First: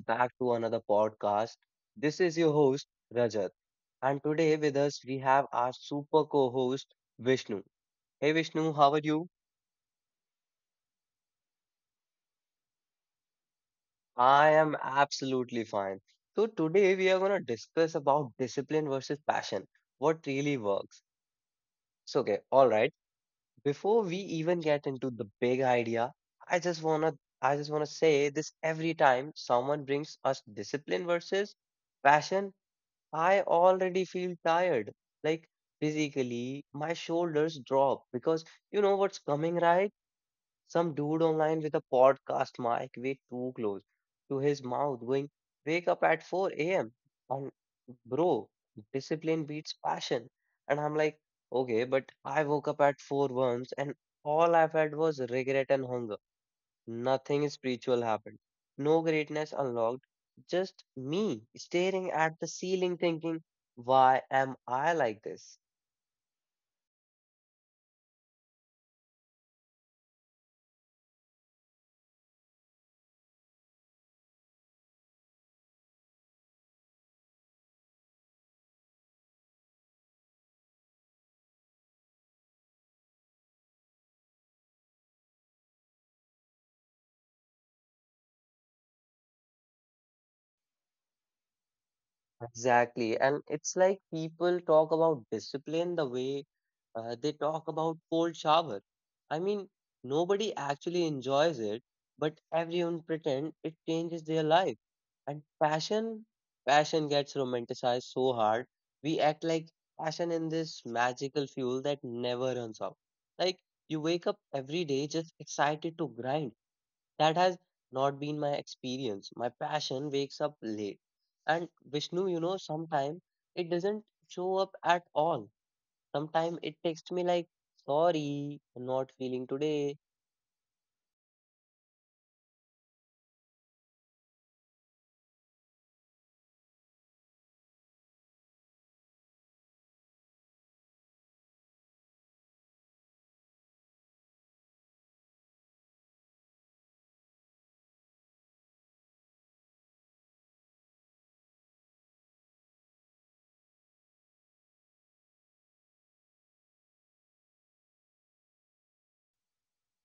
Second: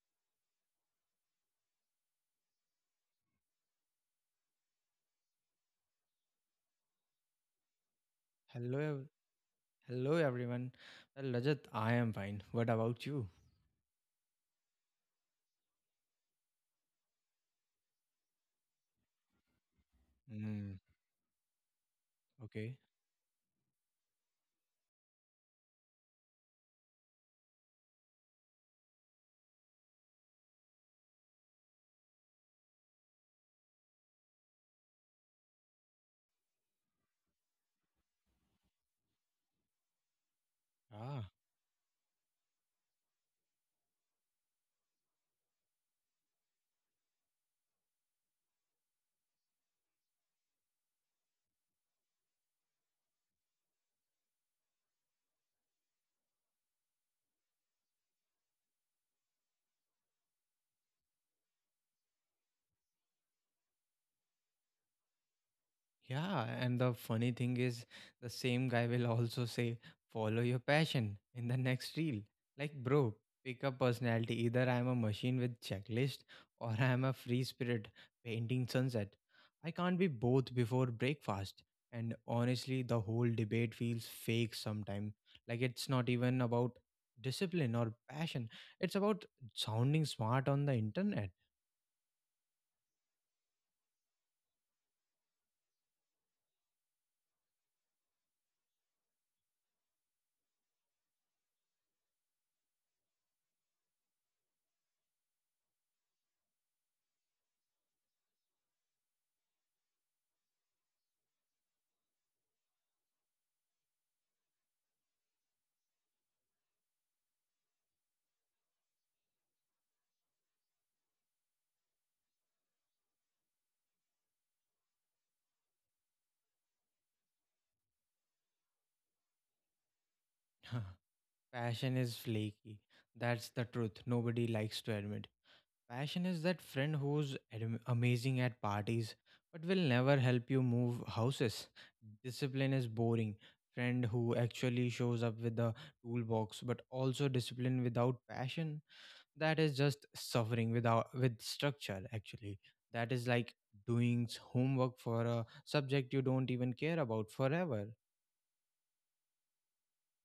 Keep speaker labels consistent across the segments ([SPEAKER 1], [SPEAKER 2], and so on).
[SPEAKER 1] back to another podcast. This is your host, Rajat. And today with us, we have our super co host, Vishnu. Hey, Vishnu,
[SPEAKER 2] Hello,
[SPEAKER 1] how are
[SPEAKER 2] ev-
[SPEAKER 1] you?
[SPEAKER 2] Hello everyone. Well, Rajat, I am fine. What about you?
[SPEAKER 1] I am absolutely fine. So, today we are going to discuss about discipline versus passion, what really
[SPEAKER 2] Mm,
[SPEAKER 1] works. So, okay, all
[SPEAKER 2] okay.
[SPEAKER 1] right. Before we even get into the big idea, I just want to I just want to say this every time someone brings us discipline versus passion, I already feel tired. Like physically, my shoulders drop because you know what's coming, right? Some
[SPEAKER 2] Ah,
[SPEAKER 1] dude online with a podcast mic way too close to his mouth going, wake up at 4 a.m. And bro, discipline beats passion. And I'm like, okay, but I woke up at 4 once and all I've had was regret and hunger. Nothing spiritual happened. No greatness unlocked. Just me staring at the ceiling thinking, why am I like this?
[SPEAKER 2] yeah, and the funny thing is, the same guy will also say, follow your passion in the next reel. Like, bro, pick a personality. Either I'm a machine with checklist or I'm a free spirit painting sunset. I can't be both before breakfast. And honestly, the whole debate feels fake sometimes. Like, it's not even about discipline or passion, it's about sounding smart on the internet.
[SPEAKER 1] Exactly. And it's like people talk about discipline the way they talk about cold shower. I mean, nobody actually enjoys it, but everyone pretend it changes their life. And passion gets romanticized so hard. We act like passion in this magical fuel that never runs out. Like you wake up every day just excited to grind. That has not been my experience. My passion wakes up late. And Vishnu, you know, sometimes it doesn't show up at all. Sometimes it texts me like, sorry, not feeling today.
[SPEAKER 2] Passion is flaky. That's the truth. Nobody likes to admit. Passion is that friend who's amazing at parties but will never help you move houses. Discipline is boring. Friend who actually shows up with a toolbox, but also discipline without passion. That is just suffering without with structure actually. That is like doing homework for a subject you don't even care about forever.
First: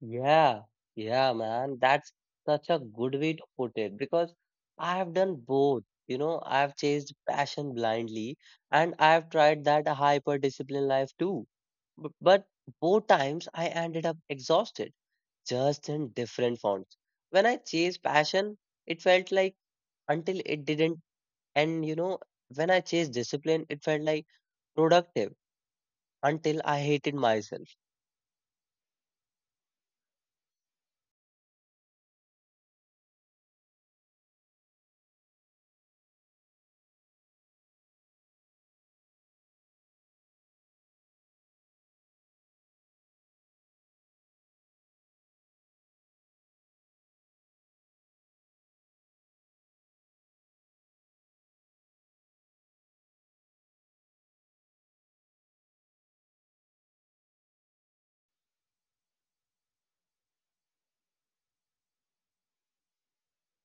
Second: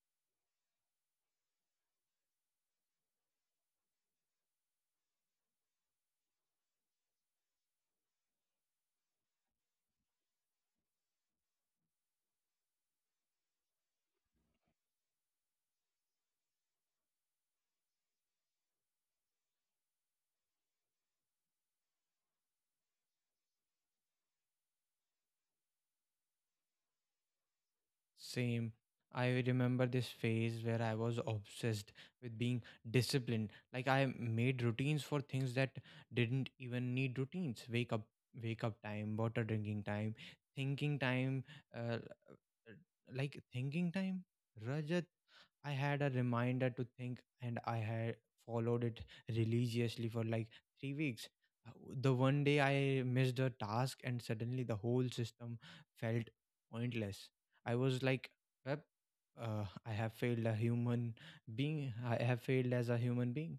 [SPEAKER 1] Yeah, yeah, man. That's such a good way to put it because I have done both. You know, I've chased passion blindly and I've tried that hyper disciplined life too. But both times I ended up exhausted just in different fonts. When I chased passion, it felt like until it didn't. And you know, when I chased discipline, it felt like productive until I hated myself.
[SPEAKER 2] Same. I remember this phase where I was obsessed with being disciplined. Like I made routines for things that didn't even need routines. Wake up time, water drinking time, thinking time, uh, uh, like thinking time. Rajat, I had a reminder to think, and I had followed it religiously for like 3 weeks. Uh, The one day I missed a task, and suddenly the whole system felt pointless. I was like, "Yep, I have failed a human being. I have failed as a human being."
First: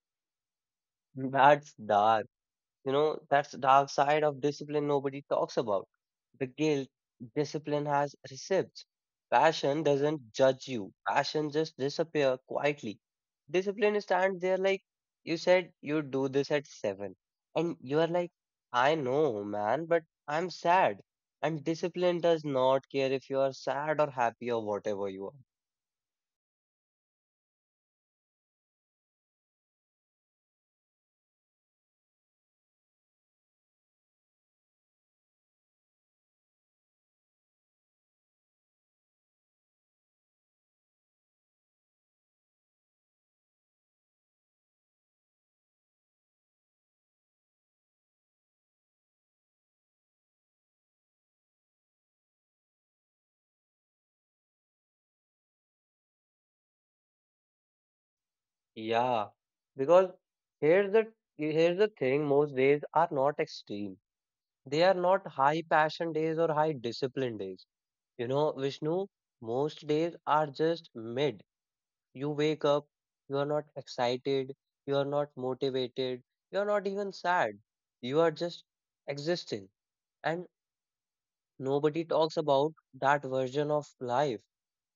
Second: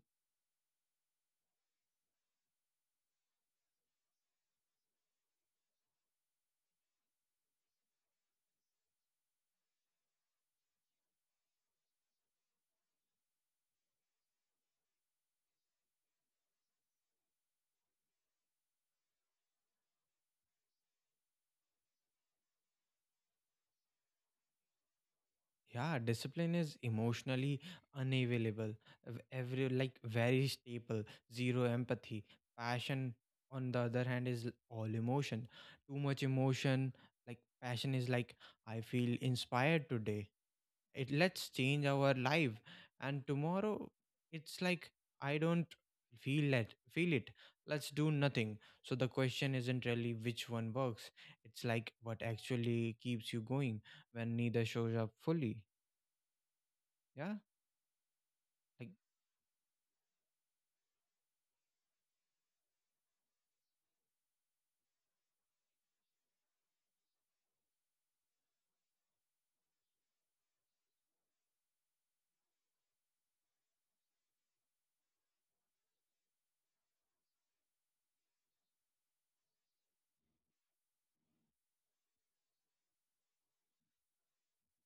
[SPEAKER 1] That's dark. You know, that's the dark side of discipline nobody talks about. The guilt discipline has receipts. Passion doesn't judge you. Passion just disappear quietly. Discipline stands there like you said you do this at seven. And you are like, I know, man, but I'm sad. And discipline does not care if you are sad or happy or whatever you are.
[SPEAKER 2] Yeah, discipline is emotionally unavailable. Every like very stable, zero empathy. Passion, on the other hand, is all emotion. Too much emotion, like passion is like, I feel inspired today, it, let's change our life, and tomorrow it's like, I don't feel it, let's do nothing. So the question isn't really which one works, it's like what actually keeps you going when neither shows up fully. Yeah, like,
[SPEAKER 1] Yeah. Because here's the here's the thing, most days are not extreme. They are not high passion days or high discipline days. You know, Vishnu, most days are just mid. You wake up, you are not excited, you are not motivated, you are not even sad. You are just existing. And nobody talks about that version of life.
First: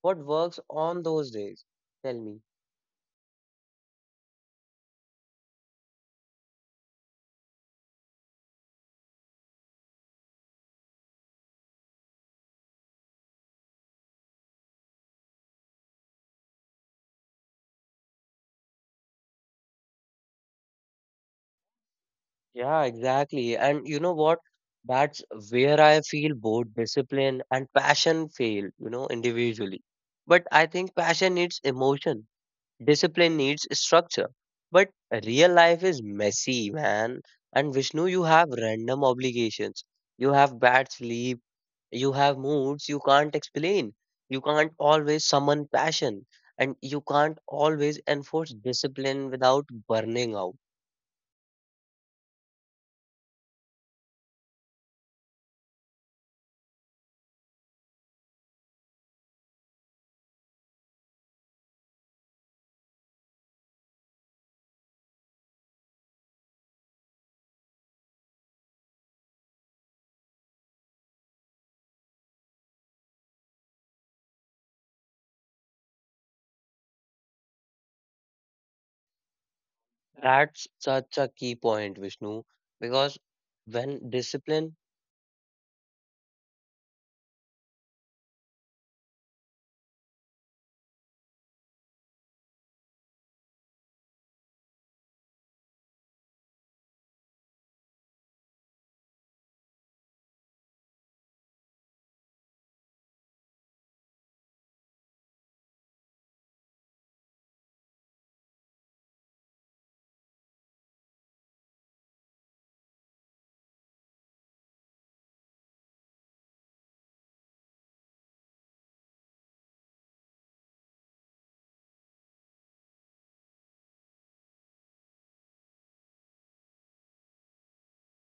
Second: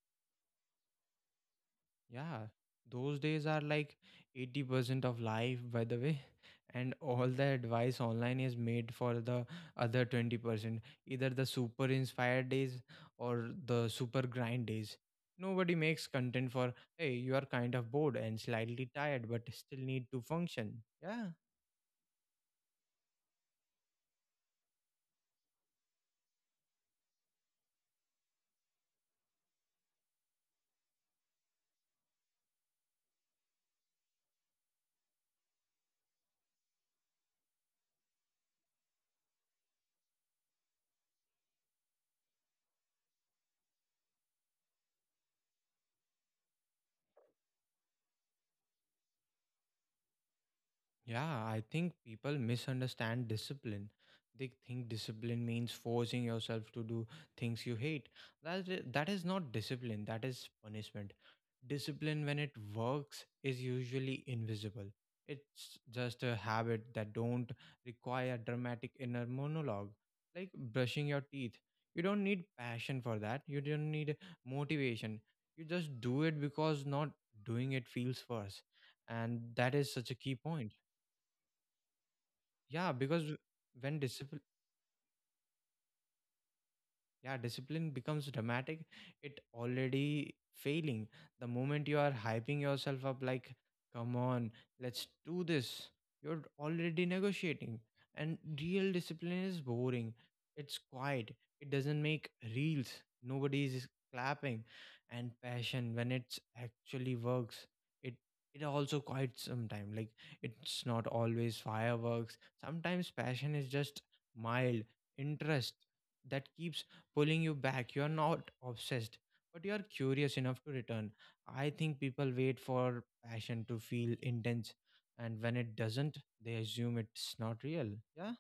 [SPEAKER 1] What works on those days? Tell me.
[SPEAKER 2] yeah, those days are like 80% of life, by the way. And all the advice online is made for the other 20%, either the super inspired days or the super grind days. Nobody makes content for, hey, you are kind of bored and slightly tired, but still need to function. Yeah.
[SPEAKER 1] Yeah, exactly. And you know what? That's where I feel both discipline and passion fail, you know, individually. But I think passion needs emotion, discipline needs structure. But real life is messy, man. And Vishnu, you have random obligations. You have bad sleep. You have moods you can't explain. You can't always summon passion. And you can't always enforce discipline without burning out.
[SPEAKER 2] Yeah, I think people misunderstand discipline. They think discipline means forcing yourself to do things you hate. That is not discipline, that is punishment. Discipline, when it works, is usually invisible. It's just a habit that don't require dramatic inner monologue, like brushing your teeth. You don't need passion for that. You don't need motivation. You just do it because not doing it feels worse. And that is such a key point,
[SPEAKER 1] That's such a key point, Vishnu,
[SPEAKER 2] yeah, because
[SPEAKER 1] because
[SPEAKER 2] when
[SPEAKER 1] when
[SPEAKER 2] discipline,
[SPEAKER 1] discipline,
[SPEAKER 2] yeah, discipline becomes dramatic, it already failing. The moment you are hyping yourself up like, come on, let's do this, you're already negotiating. And real discipline is boring, it's quiet, it doesn't make reels, nobody is clapping. And passion, when it's actually works, it it also quite sometime, like it's not always fireworks. Sometimes passion is just mild interest that keeps pulling you back. You are not obsessed, but you are curious enough to return. I think people wait for passion to feel intense, and when it doesn't, they assume it's not real. Yeah,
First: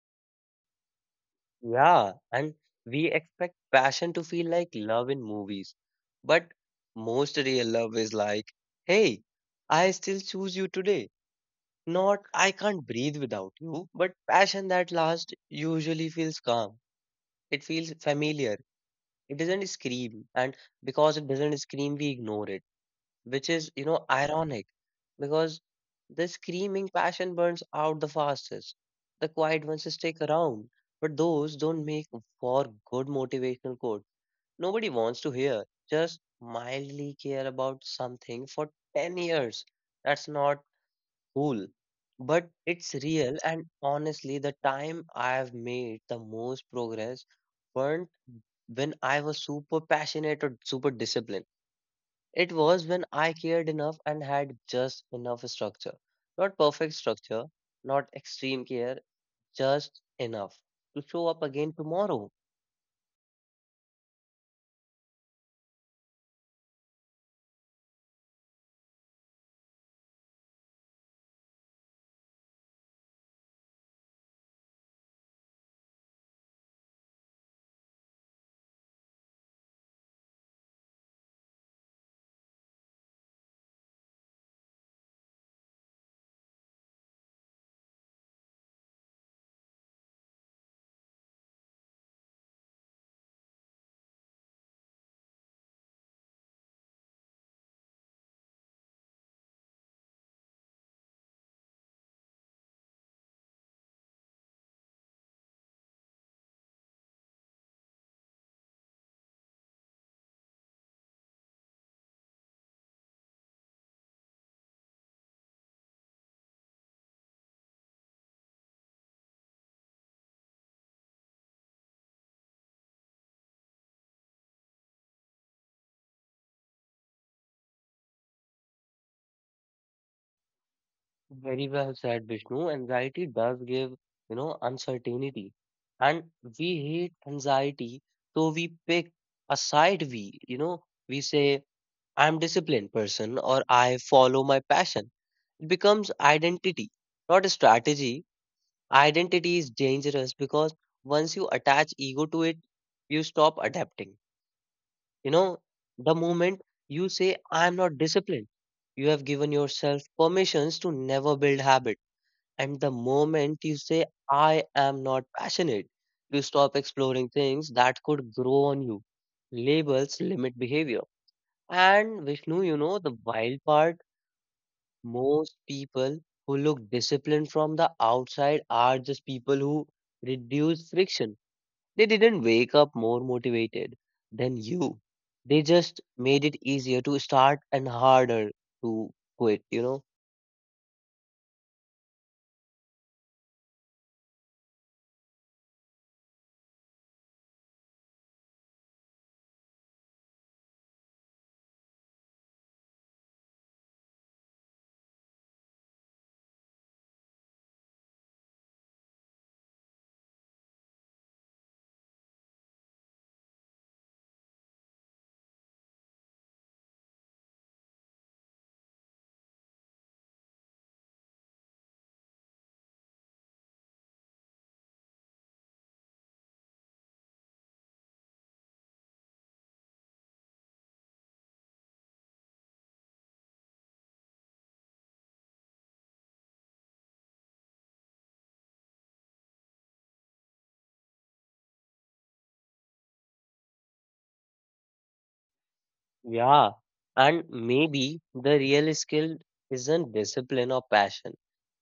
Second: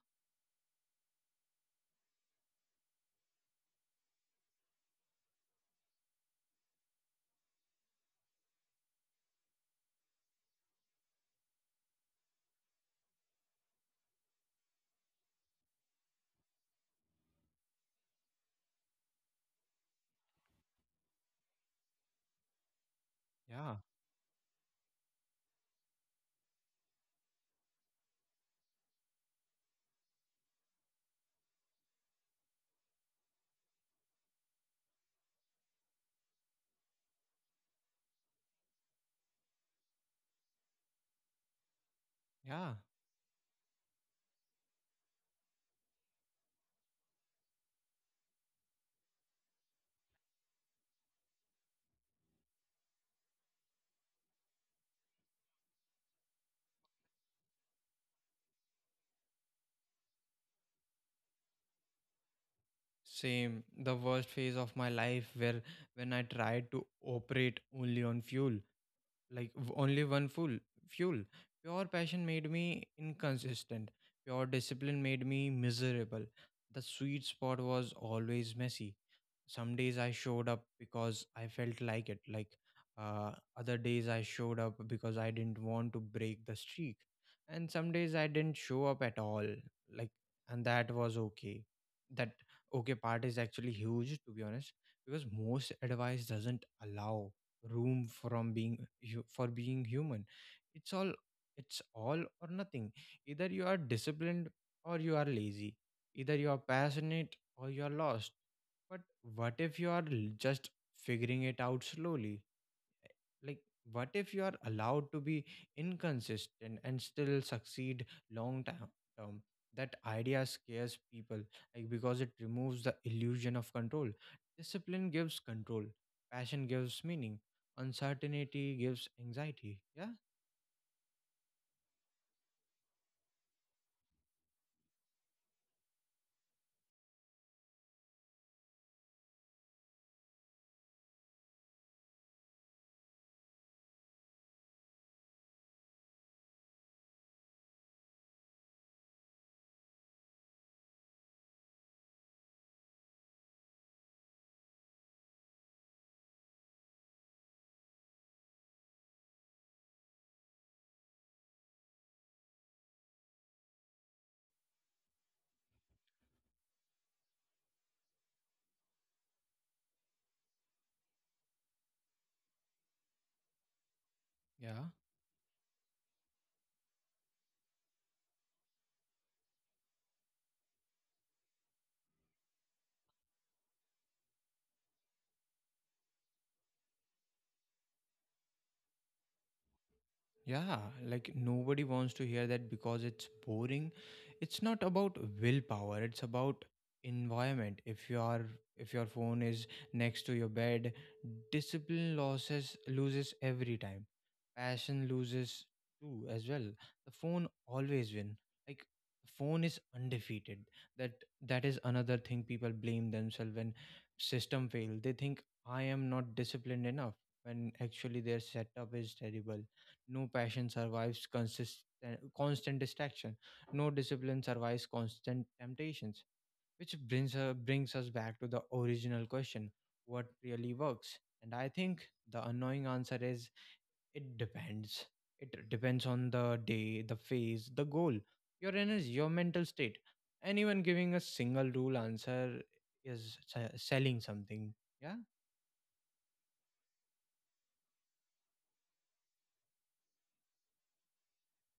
[SPEAKER 1] yeah, and we expect passion to feel like love in movies, but most real love is like, hey, I still choose you today. Not I can't breathe without you, but passion that lasts usually feels calm. It feels familiar. It doesn't scream, and because it doesn't scream, we ignore it. Which is,
[SPEAKER 2] yeah,
[SPEAKER 1] you know, ironic because the screaming passion burns out the fastest. The quiet ones stick around, but those don't make for good motivational quote. Nobody wants to hear. Just mildly care about something for 10 years. That's not cool, but
[SPEAKER 2] yeah.
[SPEAKER 1] it's real. And honestly, the time I've made the most progress weren't when I was super passionate or super disciplined. It was when I cared enough and had just enough structure. Not perfect structure, not extreme care, just enough to show up again tomorrow.
[SPEAKER 2] Same. The worst phase of my life where when I tried to operate only on fuel. Like only one full fuel, pure passion made me inconsistent, pure discipline made me miserable. The sweet spot was always messy. Some days I showed up because I felt like it. Like, uh, other days I showed up because I didn't want to break the streak, and some days I didn't show up at all. Like, and that was okay. That okay part is actually huge, to be honest, because most advice doesn't allow room from being for being human. It's all it's all or nothing. Either you are disciplined or you are lazy, either you are passionate or you are lost. But what if you are just figuring it out slowly? Like, what if you are allowed to be inconsistent and still succeed long term? That idea scares people, like, because it removes the illusion of control. Discipline gives control, passion gives meaning, uncertainty gives anxiety. Yeah.
[SPEAKER 1] Very well said, Vishnu. Anxiety does give, you know, uncertainty. And we hate anxiety, so we pick a side we, you know, we say, I'm disciplined person or I follow my passion. It becomes identity, not a strategy. Identity is dangerous because once you attach ego to it, you stop adapting. You know, the moment you say, I'm not disciplined, you have given yourself permissions to never build habit. And the moment you say, I am not passionate, you stop exploring things that could grow on you. Labels limit behavior. And Vishnu, you know, the wild part,
[SPEAKER 2] Yeah.
[SPEAKER 1] most people who look disciplined from the outside are just people who reduce friction. They didn't wake up more motivated than you. They just made it easier to start and harder to quit, you know?
[SPEAKER 2] Yeah, like nobody wants to hear that because it's boring. It's not about willpower, it's about environment. If your phone is next to your bed, discipline loses every time. Passion loses too as well. The phone always win. Like, the phone is undefeated. That that is another thing, people blame themselves when system fail. They think I am not disciplined enough when actually their setup is terrible. No passion survives consistent, constant distraction. No discipline survives constant temptations. Which brings us back to the original question, what really works? And I think the annoying answer is, it depends. It depends on the day, the phase, the goal, your energy, your mental state. Anyone giving a single rule answer is selling something. Yeah.
[SPEAKER 1] Yeah. And maybe the real skill isn't discipline or passion.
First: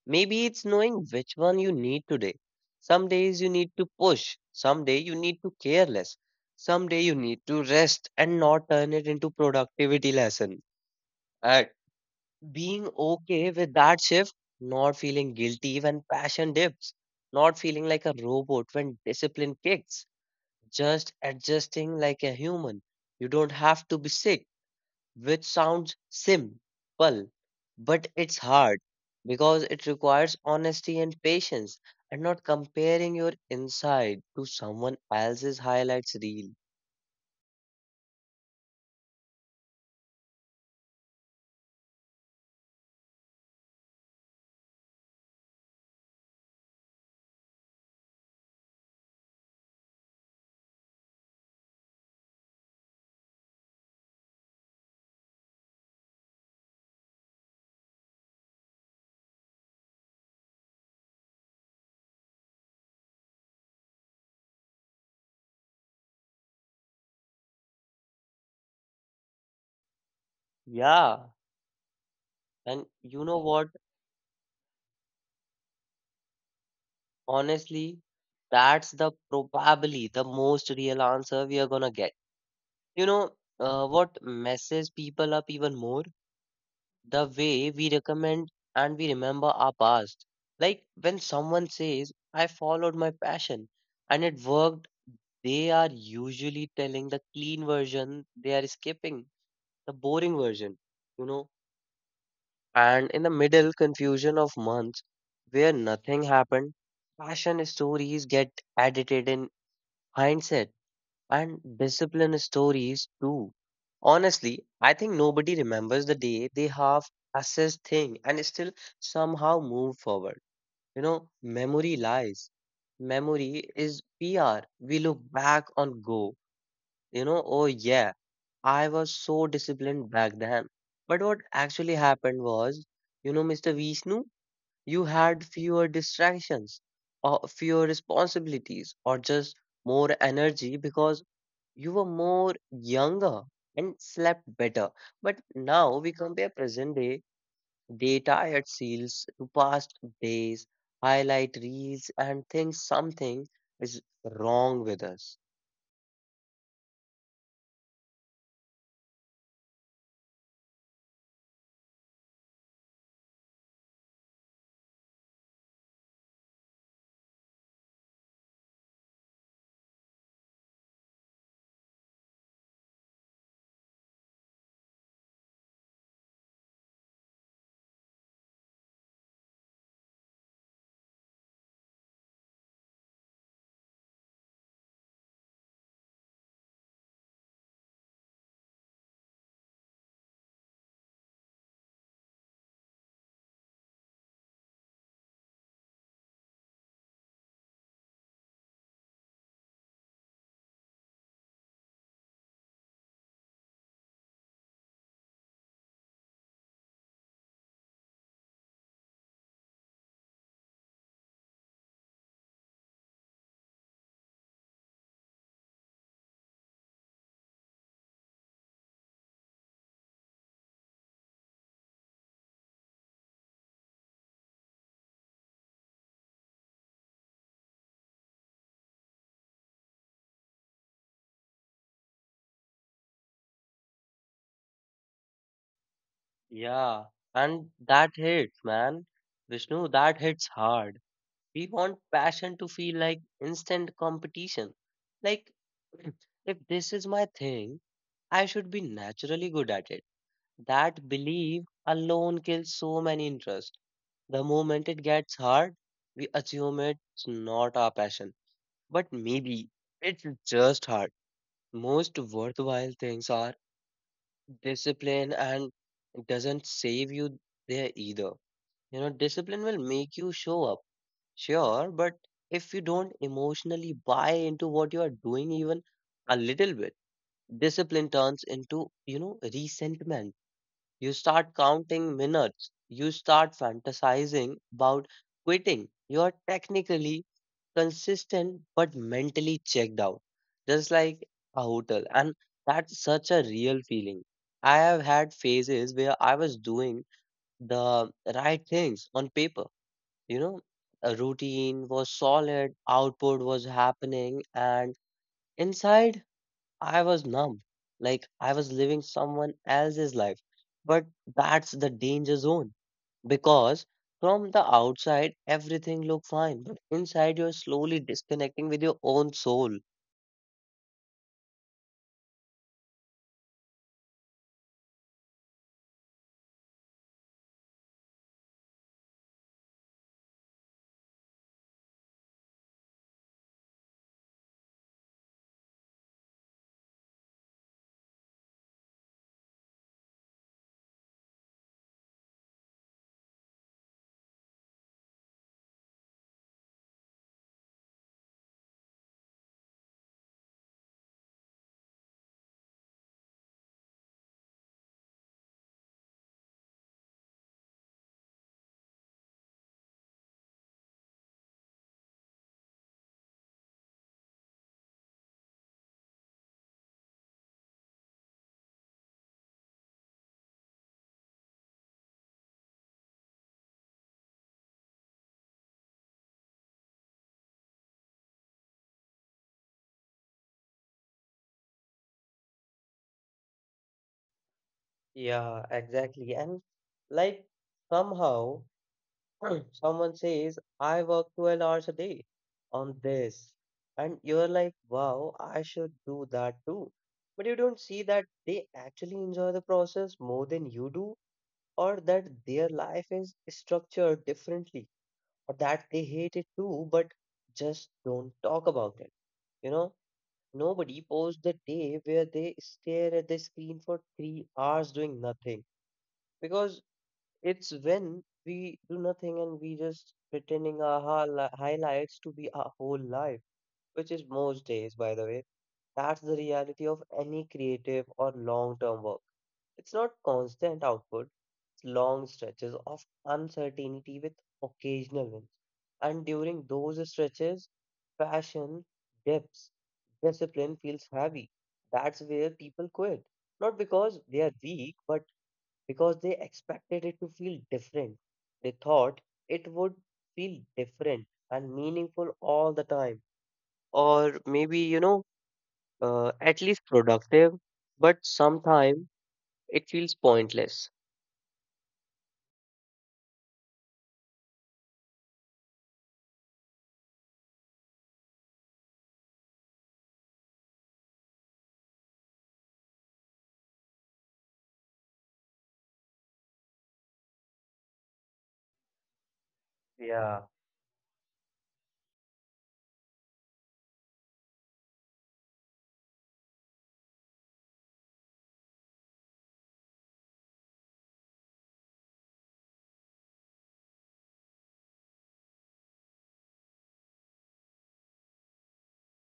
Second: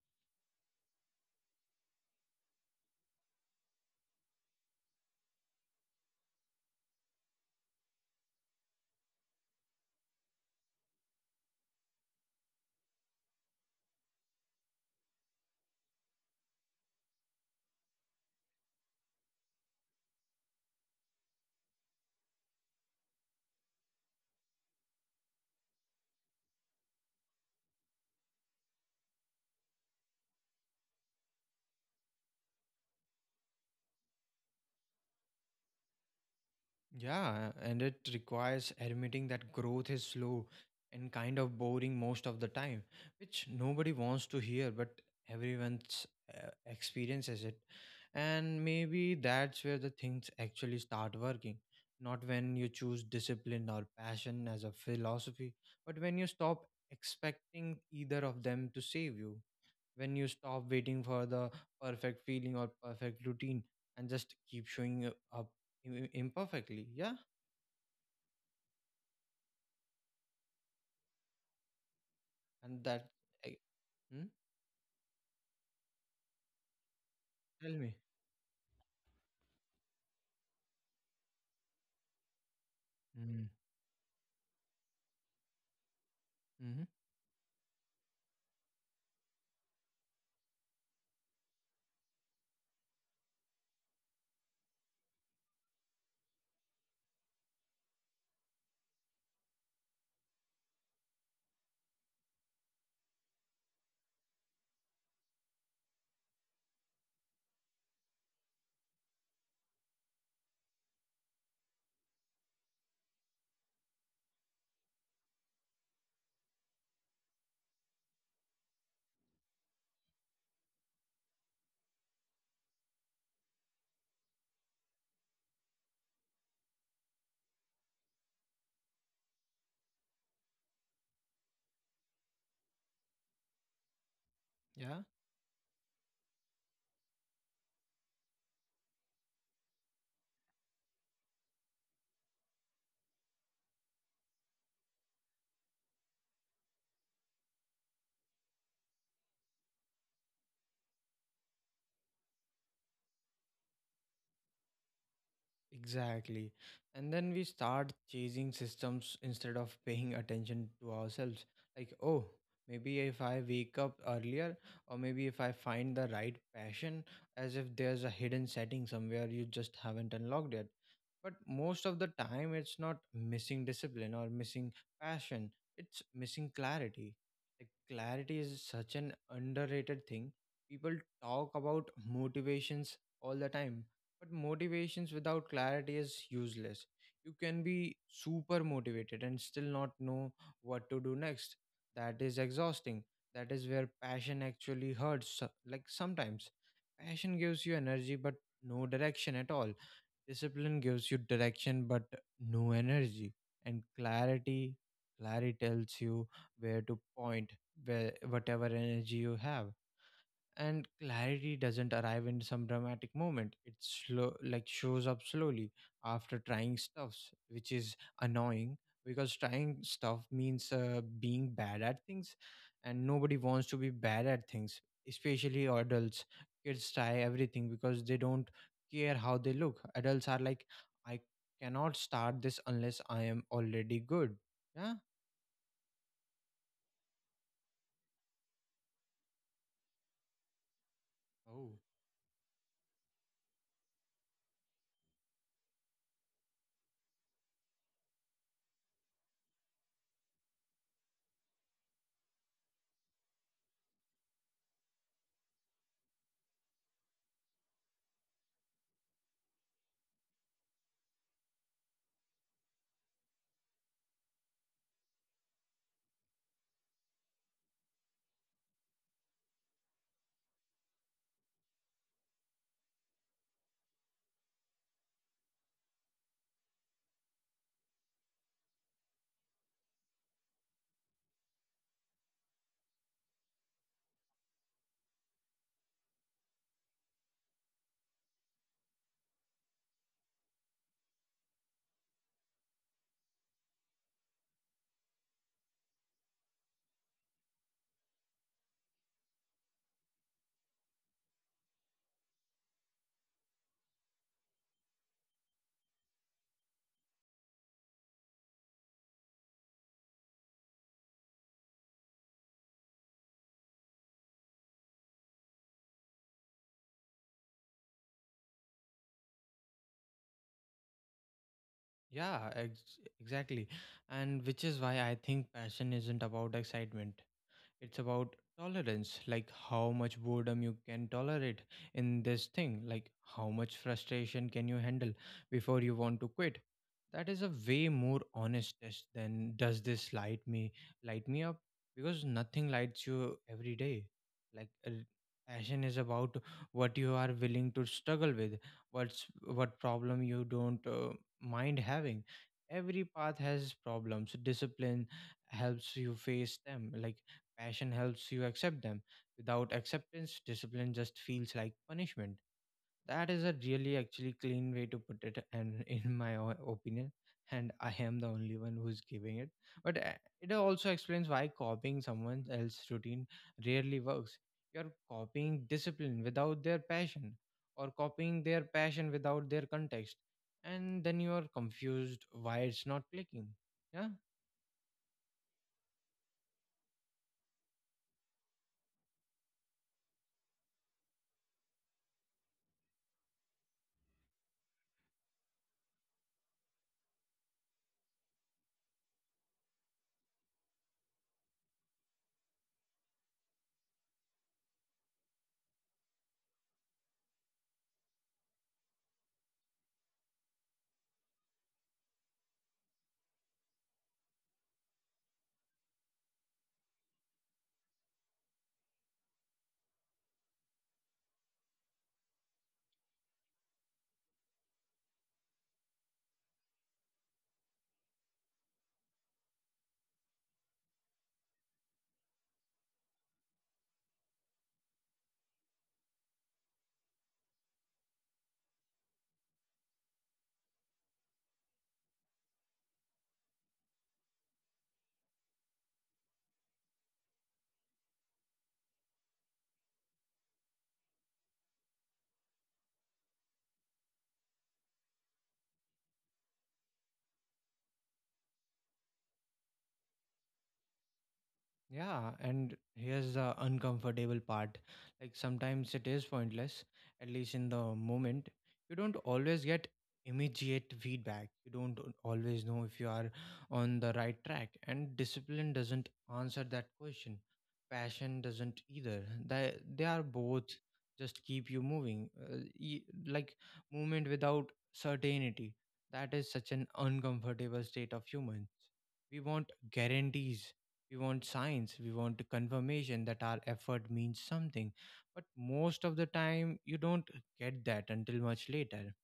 [SPEAKER 1] Maybe it's knowing which one you need today. Some days you need to push, some day you need to care less, some day you need to rest and not turn it into productivity lesson. And being okay with that shift, not feeling guilty when passion dips, not feeling like a robot when discipline kicks, just adjusting like a human. You don't have to be sick, which sounds simple, but it's hard because it requires honesty and patience and not comparing your inside to someone else's highlights reel.
[SPEAKER 2] Yeah, and it requires admitting that growth is slow and kind of boring most of the time, which nobody wants to hear, but everyone's experiences it. And maybe that's where the things actually start working. Not when you choose discipline or passion as a philosophy, but when you stop expecting either of them to save you, when you stop waiting for the perfect feeling or perfect routine and just keep showing up imperfectly. Yeah,
[SPEAKER 1] Yeah, and
[SPEAKER 2] and that,
[SPEAKER 1] you know
[SPEAKER 2] I-
[SPEAKER 1] what?
[SPEAKER 2] Hmm? Tell me.
[SPEAKER 1] Honestly, that's the probably the most real answer we are gonna get. You know,
[SPEAKER 2] Mm-hmm.
[SPEAKER 1] what messes people up even more? The way we recommend and we remember our past. Like when someone says, I followed my passion and it worked, they are usually telling the clean version, they are skipping the boring version, you know. And in the middle confusion of months where nothing happened, passion stories get edited in hindsight and discipline stories too. Honestly, I think nobody remembers the day they half assess thing and still somehow move forward. You know, memory lies. Memory is PR. We look back on go, you know, oh yeah, I was so disciplined back then. But what actually happened was, you know, Mr. Vishnu,
[SPEAKER 2] Yeah,
[SPEAKER 1] you had fewer distractions or fewer responsibilities or just more energy because you were more younger and slept better. But now we compare present day tired seals to past days, highlight reels, and think something is wrong with us.
[SPEAKER 2] exactly. And then we start chasing systems instead of paying attention to ourselves. Like, oh, maybe if I wake up earlier, or maybe if I find the right passion, as if there's a hidden setting somewhere you just haven't unlocked yet. But most of the time, it's not missing discipline or missing passion, it's missing clarity. Like, clarity is such an underrated thing. People talk about motivations all the time, but motivations without clarity is useless. You can be super motivated and still not know what to do next. That is exhausting. That is where passion actually hurts. Like, sometimes passion gives you energy, but no direction at all. Discipline gives you direction but no energy, and clarity tells you where to point where whatever energy you have. And clarity doesn't arrive in some dramatic moment, it slow, like, shows up slowly after trying stuffs, which is annoying, because trying stuff means being bad at things, and nobody wants to be bad at things, especially adults. Kids try everything because they don't care how they look. Adults are like, I cannot start this unless I am already good. Yeah.
[SPEAKER 1] Yeah, and that hits, man. Vishnu, that hits hard. We
[SPEAKER 2] Oh.
[SPEAKER 1] want passion to feel like instant competition. Like, if this is my thing, I should be naturally good at it. That belief alone kills so many interests. The moment it gets hard, we assume it's not our passion. But maybe it's just hard. Most worthwhile things are discipline and it doesn't save you there either. You know, discipline will make you show up, sure, but if you don't emotionally buy into what you are doing even a little bit, discipline turns into, you know, resentment. You start counting minutes. You start fantasizing about quitting. You are technically consistent but mentally checked out, just like a hotel. And that's such a real feeling. I have had phases where I was doing the right things on paper, you know, a routine was solid, output was happening, and inside I was numb, like I was living someone else's life. But that's the danger zone because from the outside everything look fine, but inside you're slowly disconnecting with your own soul.
[SPEAKER 2] Yeah, exactly. And which is why I think passion isn't about excitement. It's about tolerance, like how much boredom you can tolerate in this thing, like how much frustration can you handle before you want to quit. That is a way more honest test than, does this light me up, because nothing lights you every day. Like, passion is about what you are willing to struggle with, what's what problem you don't mind having. Every path has problems. Discipline helps you face them, like, passion helps you accept them. Without acceptance, discipline just feels like punishment. That is a really actually clean way to put it, and in my opinion, and I am the only one who's giving it. But it also explains why copying someone else's routine rarely works. You're copying discipline without their passion, or copying their passion without their context, and then you are confused why it's not clicking. Yeah.
[SPEAKER 1] Yeah, exactly. And like somehow someone says, I work 12 hours a day on this. And you're like, wow, I should do that too. But you don't see that they actually enjoy the process more than you do, or that their life is structured differently or that they hate it too but just don't talk about it, you know. Nobody posts the day where they stare at the screen for 3 hours doing nothing, because it's when we do nothing and we just pretending our hal- highlights to be our whole life, which is most days by the way. That's the reality of any creative or long term work. It's not constant output, long stretches of uncertainty with occasional wins. And during those stretches, passion dips, discipline feels heavy. That's where people quit. Not because they are weak, but because they expected it to feel different. They thought it would feel different and meaningful all the time. Or maybe, you know, at least productive, but sometimes it feels pointless.
[SPEAKER 2] Yeah, and here's the uncomfortable part. Like, sometimes it is pointless, at least in the moment. You don't always get immediate feedback. You don't always know if you are on the right track, and discipline doesn't answer that question. Passion doesn't either. They are
[SPEAKER 1] Yeah.
[SPEAKER 2] both just keep you moving. Like movement without certainty. That is such an uncomfortable state of humans. We want guarantees, we want science, we want the confirmation that our effort means something. But most of the time, you don't get that until much later,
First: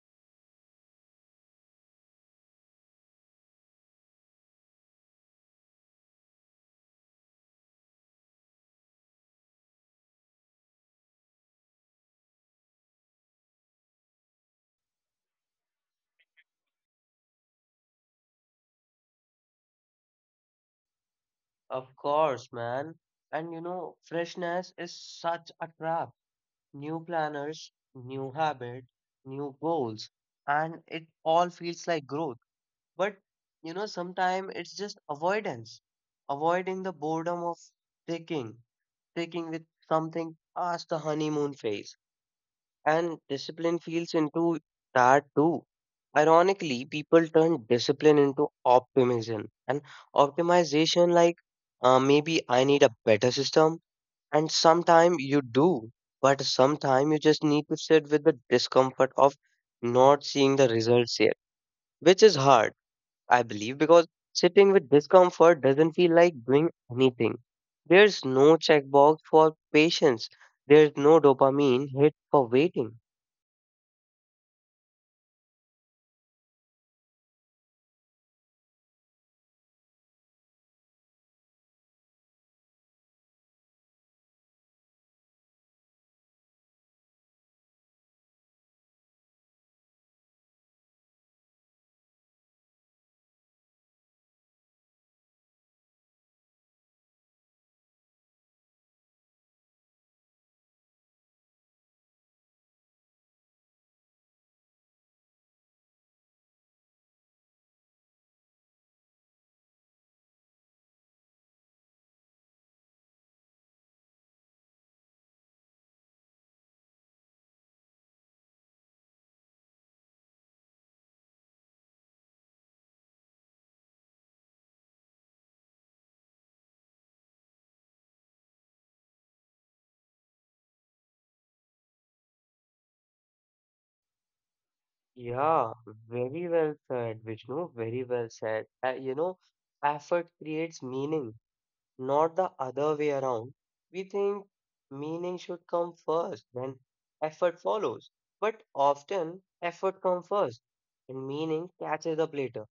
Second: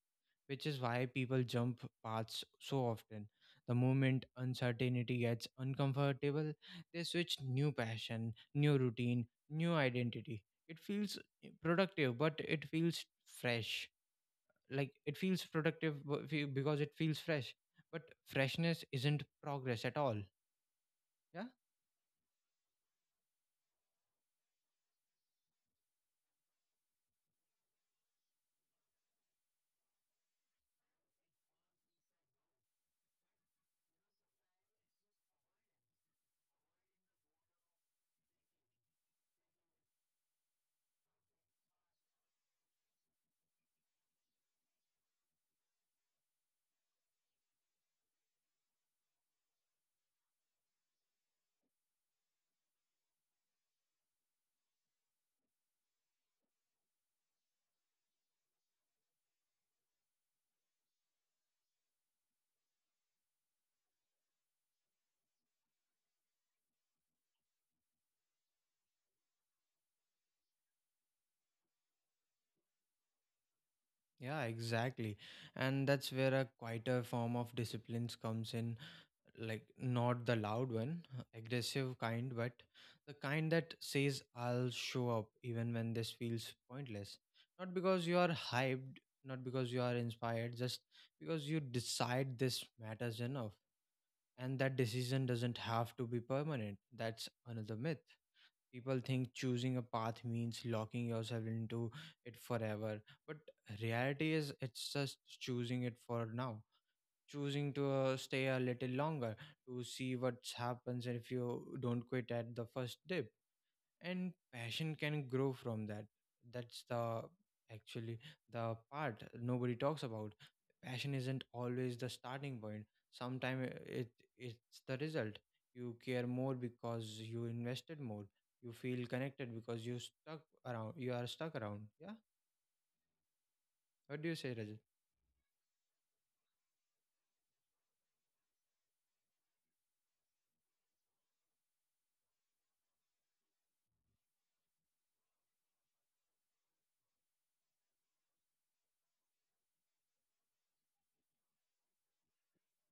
[SPEAKER 2] which is why people jump paths so often. The moment uncertainty gets uncomfortable, they switch, new passion, new routine, new identity. It feels productive, but it feels fresh. Like, it feels productive because it feels fresh, but freshness isn't progress at all. Yeah.
[SPEAKER 1] Of course, man. And you know, freshness is such a trap. New planners, new habit, new goals, and it all feels like growth. But you know, sometimes it's just avoidance, avoiding the boredom of taking, taking with something past the honeymoon phase. And discipline feels into that too. Ironically, people turn discipline into optimism and optimization, like maybe I need a better system. And sometime you do, but sometime you just need to sit with the discomfort of not seeing the results yet, which is hard, I believe, because sitting with discomfort doesn't feel like doing anything. There's no checkbox for patience, there's no dopamine hit for waiting.
[SPEAKER 2] Yeah, exactly. And that's where a quieter form of disciplines comes in, like not the loud, one, aggressive kind, but the kind that says, I'll show up even when this feels pointless. Not because you are hyped, not because you are inspired, just because you decide this matters enough. And that decision doesn't have to be permanent. That's another myth. People think choosing a path means locking yourself into it forever, but reality is it's just choosing it for now. Choosing to stay a little longer to see what happens if you don't quit at the first dip, and passion can grow from that. That's actually the part nobody talks about. Passion isn't always the starting point. Sometimes it's the result. You care more because you invested more. You feel connected because you stuck around, yeah. What do you say, Rajat?
[SPEAKER 1] Yeah, very well said, Vishnu. Very well said. Effort creates meaning, not the other way around. We think meaning should come first, then effort follows. But often, effort comes first, and meaning catches up later.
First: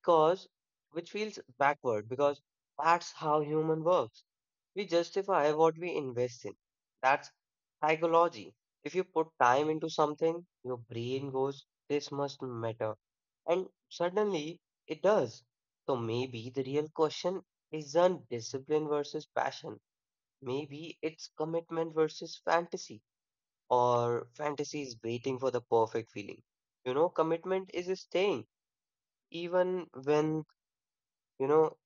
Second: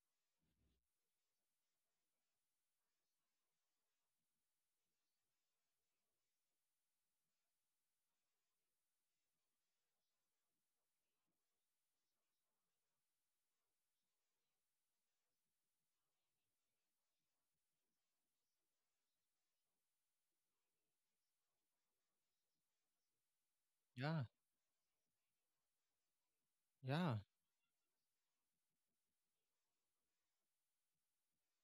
[SPEAKER 1] Because, which feels backward, because that's how human works. We justify what we invest in. That's psychology. If you put time into something, your brain goes, this must matter. And suddenly it does. So maybe the real question isn't discipline versus passion. Maybe it's commitment versus fantasy, or
[SPEAKER 2] Yeah,
[SPEAKER 1] fantasy is waiting for the perfect feeling. You know,
[SPEAKER 2] yeah.
[SPEAKER 1] commitment is staying even you know,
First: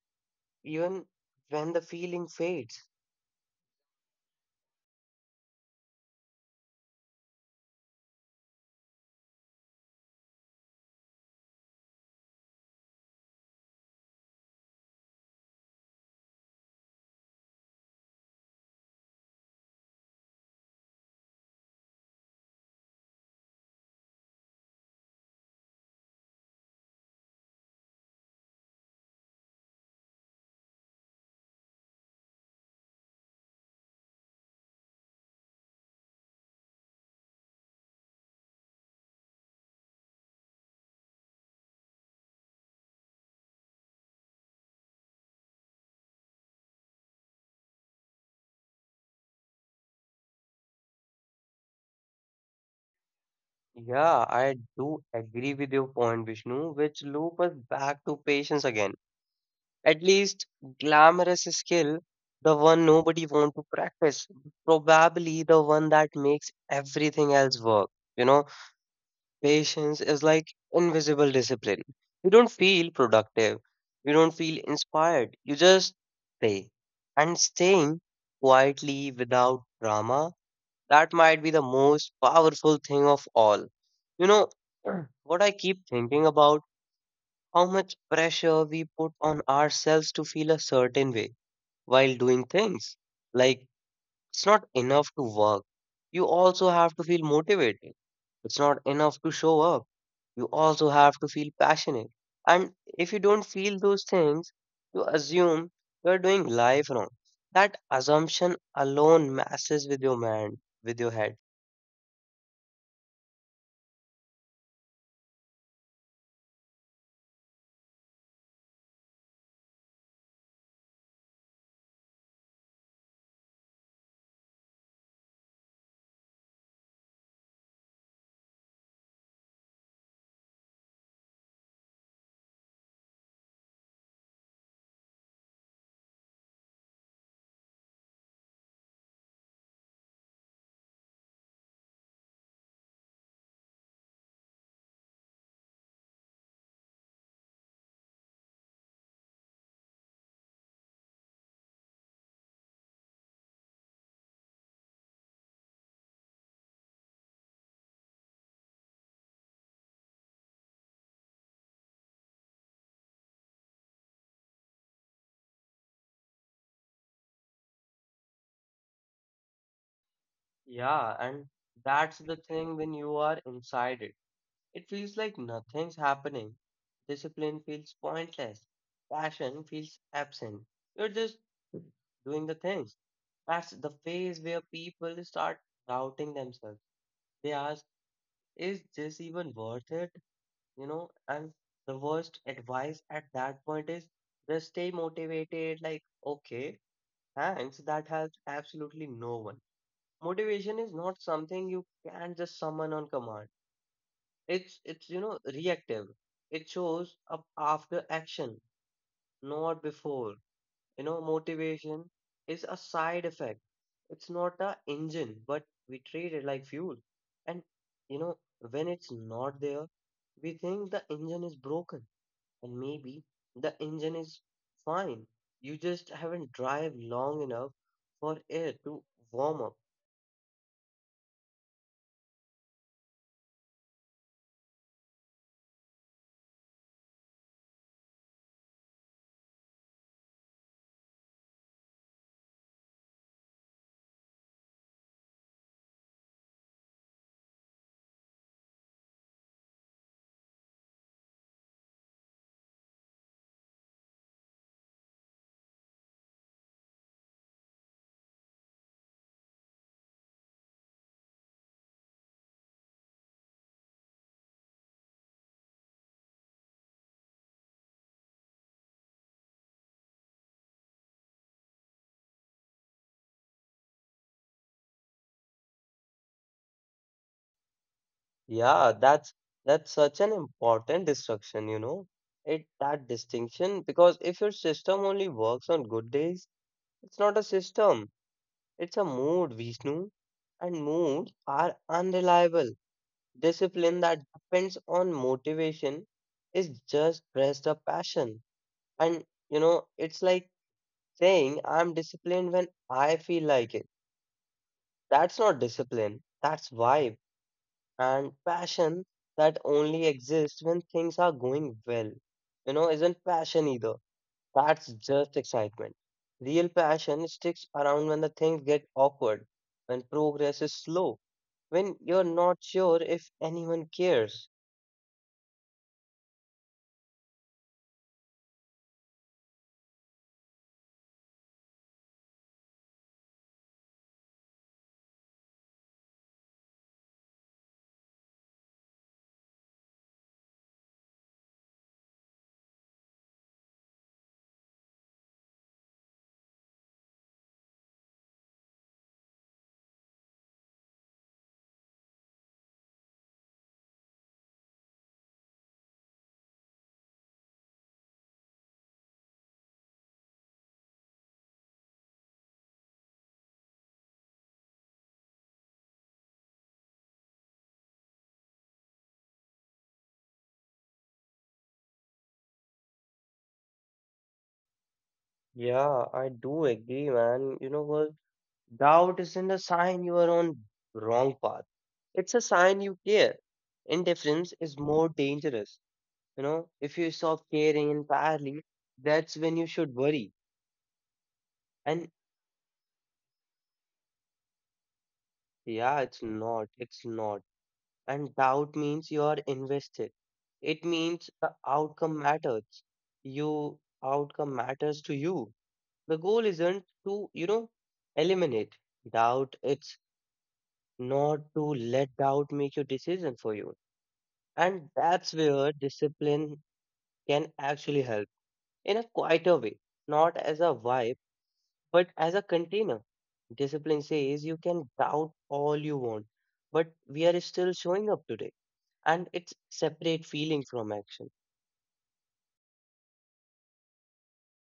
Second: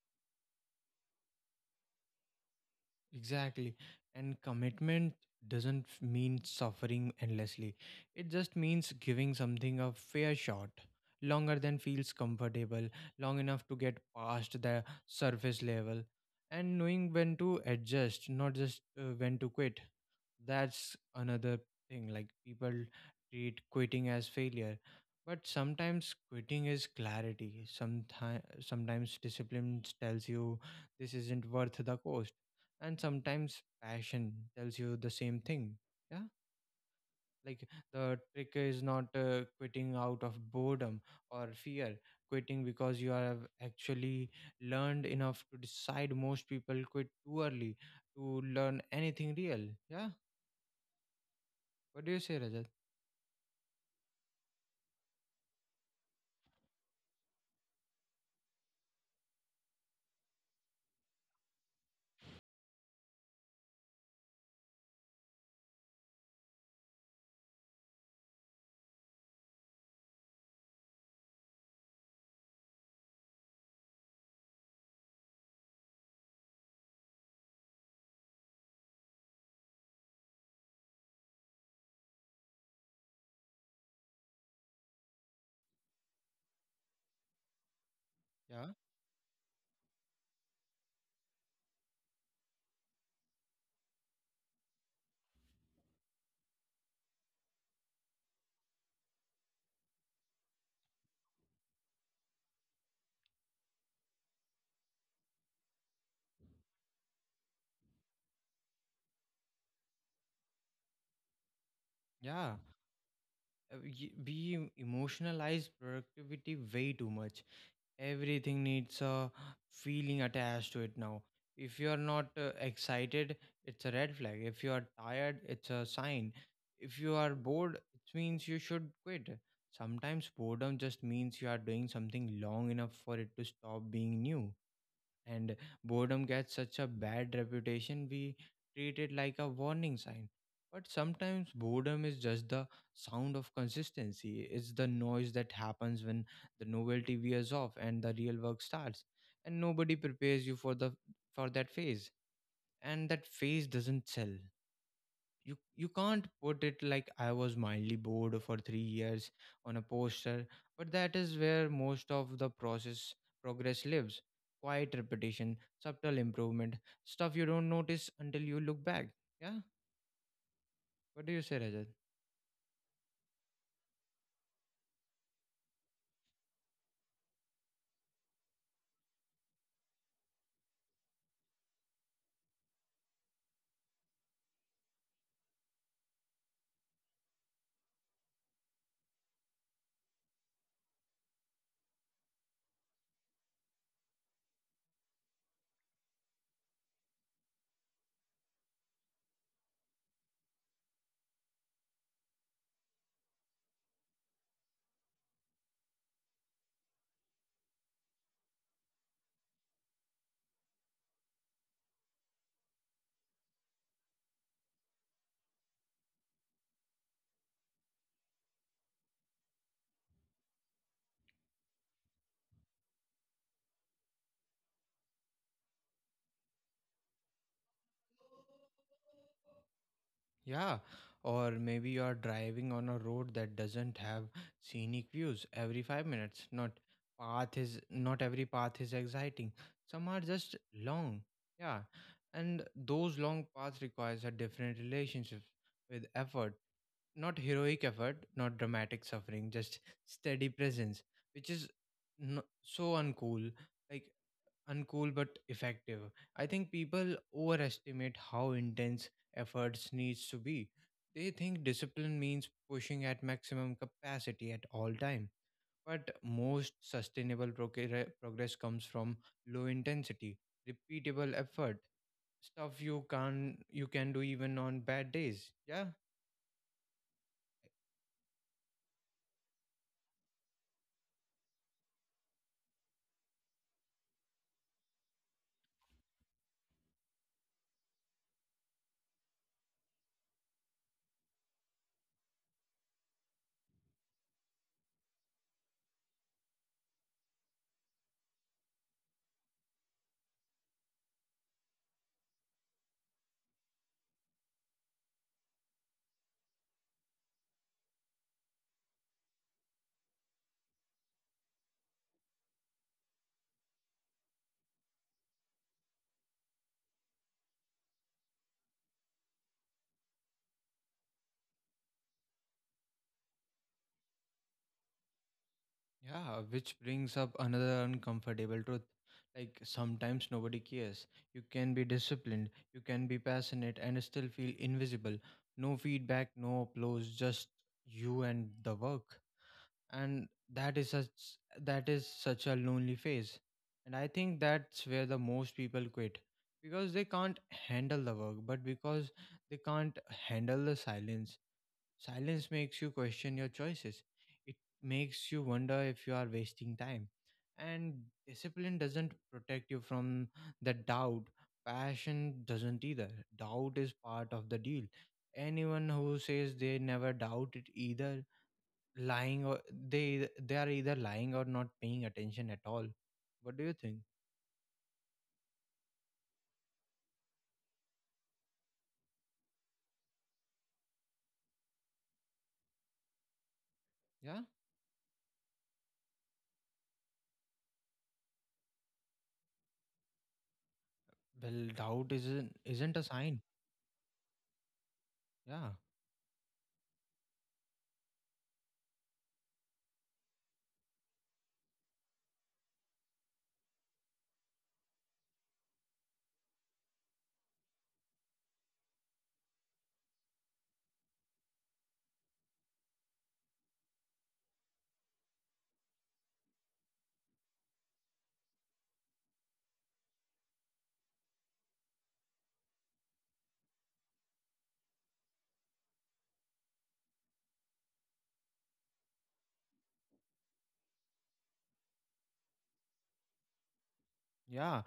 [SPEAKER 1] even when the feeling fades.
[SPEAKER 2] Exactly. And commitment doesn't mean suffering endlessly. It just means giving something a fair shot, longer than feels comfortable, long enough to get past the surface level, and knowing when to adjust, not just when to quit. That's another thing. Like, people treat quitting as failure, but sometimes quitting is clarity. Sometimes discipline tells you this isn't worth the cost, and sometimes passion tells you the same thing. Yeah, like the trick is not quitting out of boredom or fear. Quitting because you have actually learned enough to decide. Most people quit too early to learn anything real. Yeah. What do you say, Rajat?
[SPEAKER 1] Yeah, I do agree with your point, Vishnu, which loop us back to patience again. At least glamorous skill, the one nobody want to practice, probably the one that makes everything else work. You know, patience is like invisible discipline. You don't feel productive, you don't feel inspired, you just stay. And staying quietly without drama, that might be the most powerful thing of all. You know, what I keep thinking about, how much
[SPEAKER 2] Yeah,
[SPEAKER 1] pressure we put on ourselves to feel a certain way while doing things. Like, it's not enough to work. You also have to feel motivated. It's not enough to show up. You also have to feel passionate. And if you don't feel those things, you assume you're doing life wrong. That assumption alone messes with your mind, with your head.
[SPEAKER 2] yeah. We emotionalize productivity way too much. Everything needs a feeling attached to it now. If you're not excited, it's a red flag. If you are tired, it's a sign. If you are bored, it means you should quit. Sometimes boredom just means you are doing something long enough for it to stop being new. And boredom gets such a bad reputation. We treat it like a warning sign, but sometimes boredom is just the sound of consistency. It's the noise that happens when the novelty wears off and the real work starts, and nobody prepares you for the for that phase. And that phase doesn't sell. You can't put it like, I was mildly bored for 3 years, on a poster. But that is where most of the process progress lives. Quiet repetition, subtle improvement, stuff you don't notice until you look back. Yeah. What
[SPEAKER 1] Yeah,
[SPEAKER 2] do you
[SPEAKER 1] and
[SPEAKER 2] say, Rajat?
[SPEAKER 1] that's the thing when you are inside it. It feels like nothing's happening. Discipline feels pointless. Passion feels absent. You're just doing the things. That's the phase where people start doubting themselves. They ask, is this even worth it? You know, and the worst advice at that point is just stay motivated, like, okay, thanks. That helps absolutely no one. Motivation is not something you can just summon on command. It's you know reactive. It shows up after action, not before. You know, motivation is a side effect. It's not a engine, but we treat it like fuel. And you know, when it's not there, we think the engine is broken. And maybe the engine is fine. You just haven't drive long enough for air to warm up.
[SPEAKER 2] Yeah, or maybe you are driving on a road that doesn't have scenic views every 5 minutes. Not every path is exciting. Some are just long. Yeah. And those long paths requires a different relationship with effort. Not heroic effort, not dramatic suffering, just steady presence, which is no, so uncool. Like, uncool but effective. I think people overestimate how intense efforts needs to be. They think discipline means pushing at maximum capacity at all time. But most sustainable progress comes from low intensity, repeatable effort, stuff you can do even on bad days. Yeah.
[SPEAKER 1] Yeah, that's such an important distinction, you know. It that distinction, because if your system only works on good days, it's not a system. It's a mood, Vishnu. And moods are unreliable. Discipline that depends on motivation is just pressed a passion. And you know, it's like saying I'm disciplined when I feel like it. That's not discipline. That's vibe. And passion that only exists when things are going well, you know, isn't passion either. That's just excitement. Real passion sticks around when the things get awkward, when progress is slow, when you're not sure if anyone cares.
[SPEAKER 2] Yeah, which brings up another uncomfortable truth. Like, sometimes nobody cares. You can be disciplined, you can be passionate, and still feel invisible. No feedback, no applause, just you and the work. And that is such that is such a lonely phase. And I think that's where the most people quit, because they can't handle the work, but because they can't handle the silence. Silence makes you question your choices. It makes you wonder if you are wasting time. And discipline doesn't protect you from that doubt. Passion doesn't either. Doubt is part of the deal. Anyone who says they never doubt it either lying or they are either lying or not paying attention at all. What do you think?
[SPEAKER 1] Yeah, I do agree, man. You know what? Doubt isn't a sign you are on wrong path. It's a sign you care.
[SPEAKER 2] Yeah?
[SPEAKER 1] Indifference is more dangerous. You know, if you stop caring entirely, that's when you should worry.
[SPEAKER 2] Well, doubt
[SPEAKER 1] And
[SPEAKER 2] isn't a sign. Yeah.
[SPEAKER 1] yeah, it's not. And doubt means you are invested. It means the outcome matters. You, outcome matters to you. The goal isn't to, you know, eliminate doubt. It's not to let doubt make your decision for you. And that's where discipline can actually help in a quieter way, not as a vibe, but as a container. Discipline says you can doubt all you want, but we are still showing up today. And it's separate feeling from action.
[SPEAKER 2] Yeah,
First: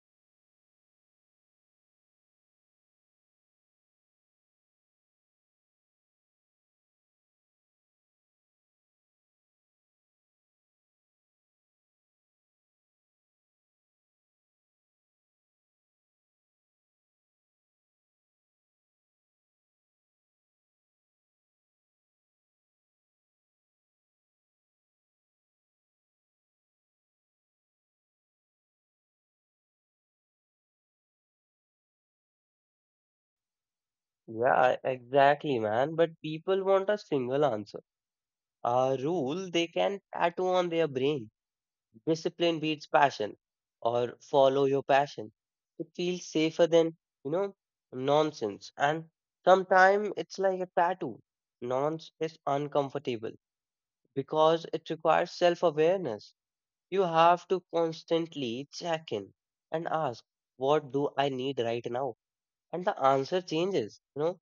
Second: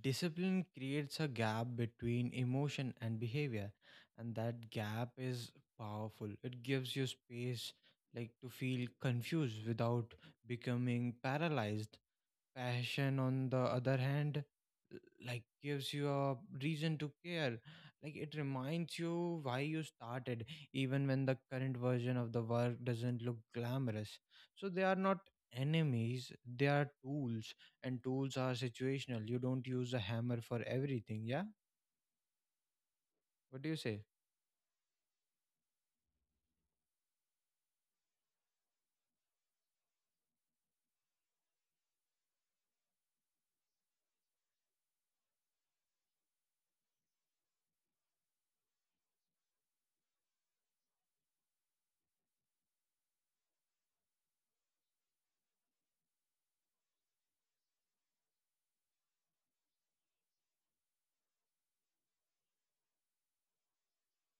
[SPEAKER 2] discipline creates a gap between emotion and behavior, and that gap is powerful. It gives you space, like, to feel confused without becoming paralyzed. Passion, on the other hand, l- like gives you a reason to care. Like, it reminds you why you started, even when the current version of the work doesn't look glamorous. So they are not enemies, they are tools, and tools are situational. You don't use a hammer for everything, yeah? What do you say?
[SPEAKER 1] Yeah, exactly, man. But people want a single answer. A rule they can tattoo on their brain. Discipline beats passion, or follow your passion. It feels safer than, you know, nonsense. And sometimes it's like a tattoo. Nonsense is uncomfortable because it requires self awareness. You have to constantly check in and ask, what do I need right now? And the answer changes. You know,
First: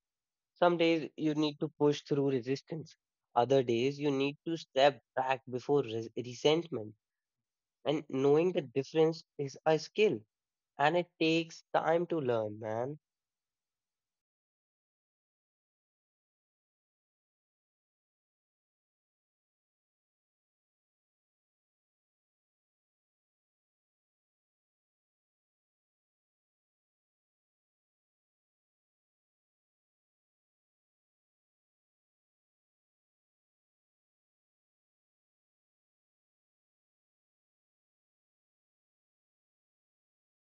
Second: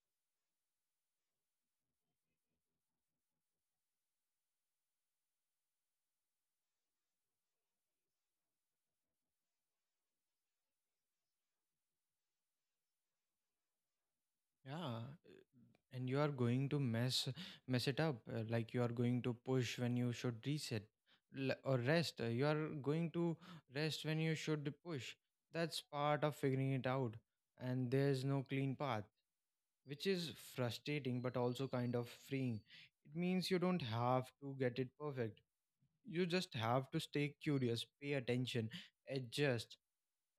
[SPEAKER 1] some days you need to push through resistance. Other days you need to step back before resentment. And knowing the difference is a skill, and it takes time to learn, man.
[SPEAKER 2] Yeah, and you are going to mess it up. Like, you are going to push when you should reset or rest. You are going to rest when you should push. That's part of figuring it out, and there's no clean path, which is frustrating but also kind of freeing. It means you don't have to get it perfect. You just have to stay curious, pay attention, adjust,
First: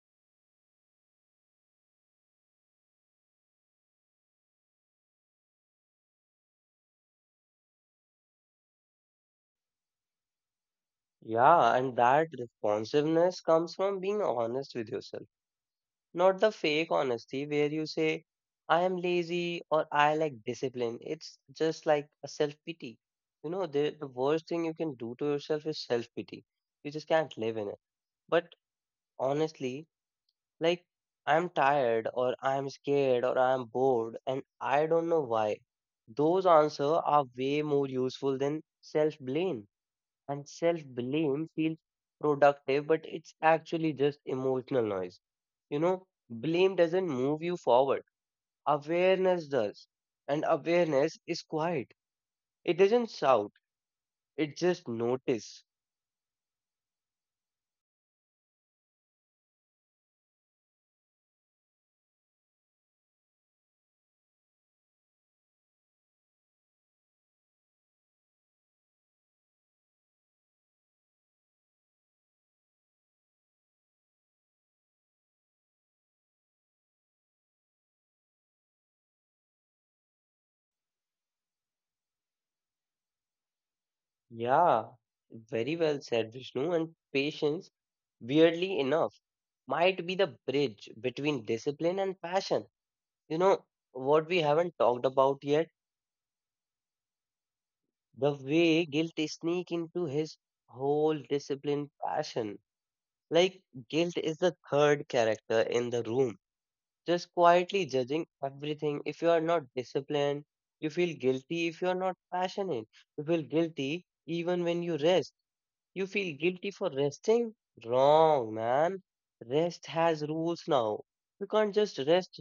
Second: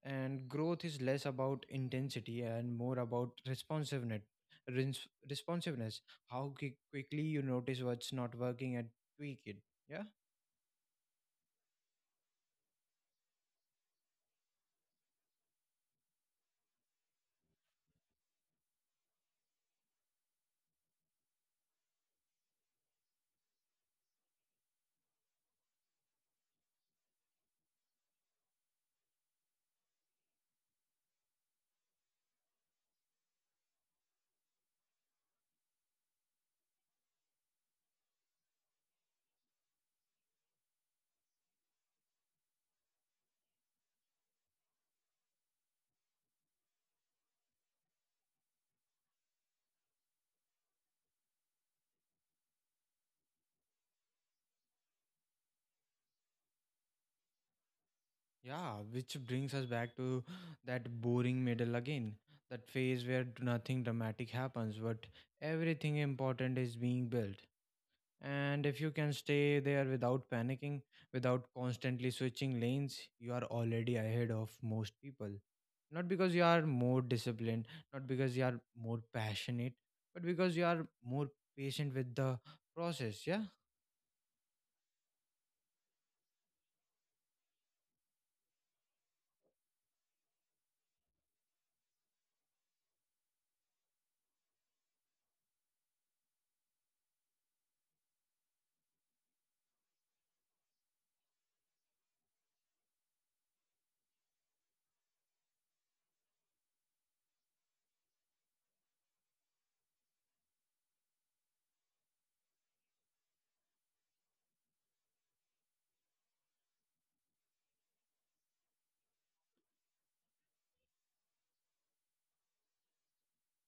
[SPEAKER 2] and growth is less about intensity and more about responsiveness, how quickly you notice what's not working and tweak it. Yeah.
[SPEAKER 1] Yeah, and that responsiveness comes from being honest with yourself. Not the fake honesty where you say, I am lazy or I lack discipline. It's just like a self pity. You know, the worst thing you can do to yourself is self pity. You just can't live in it. But honestly, like, I'm tired or I'm scared or I'm bored and I don't know why. Those answers are way more useful than self blame, and self blame feels productive, but it's actually just emotional noise. You know, blame doesn't move you forward, awareness does. And awareness is quiet, it doesn't shout, it just notice.
[SPEAKER 2] Yeah, which brings us back to that boring middle again, that phase where nothing dramatic happens but everything important is being built. And if you can stay there without panicking, without constantly switching lanes, you are already ahead of most people. Not because you are more disciplined, not because you are more passionate, but because you are more patient with the process. Yeah.
[SPEAKER 1] Yeah, very well said, Vishnu. And patience, weirdly enough, might be the bridge between discipline and passion. You know, what we haven't talked about yet, the way guilt sneak into his whole discipline passion. Like guilt is the third character in the room, just quietly judging everything. If you are not disciplined, you feel guilty. If you are not passionate, you feel guilty even when you rest. You feel guilty for resting? Wrong, man. Rest has rules now. You can't just rest,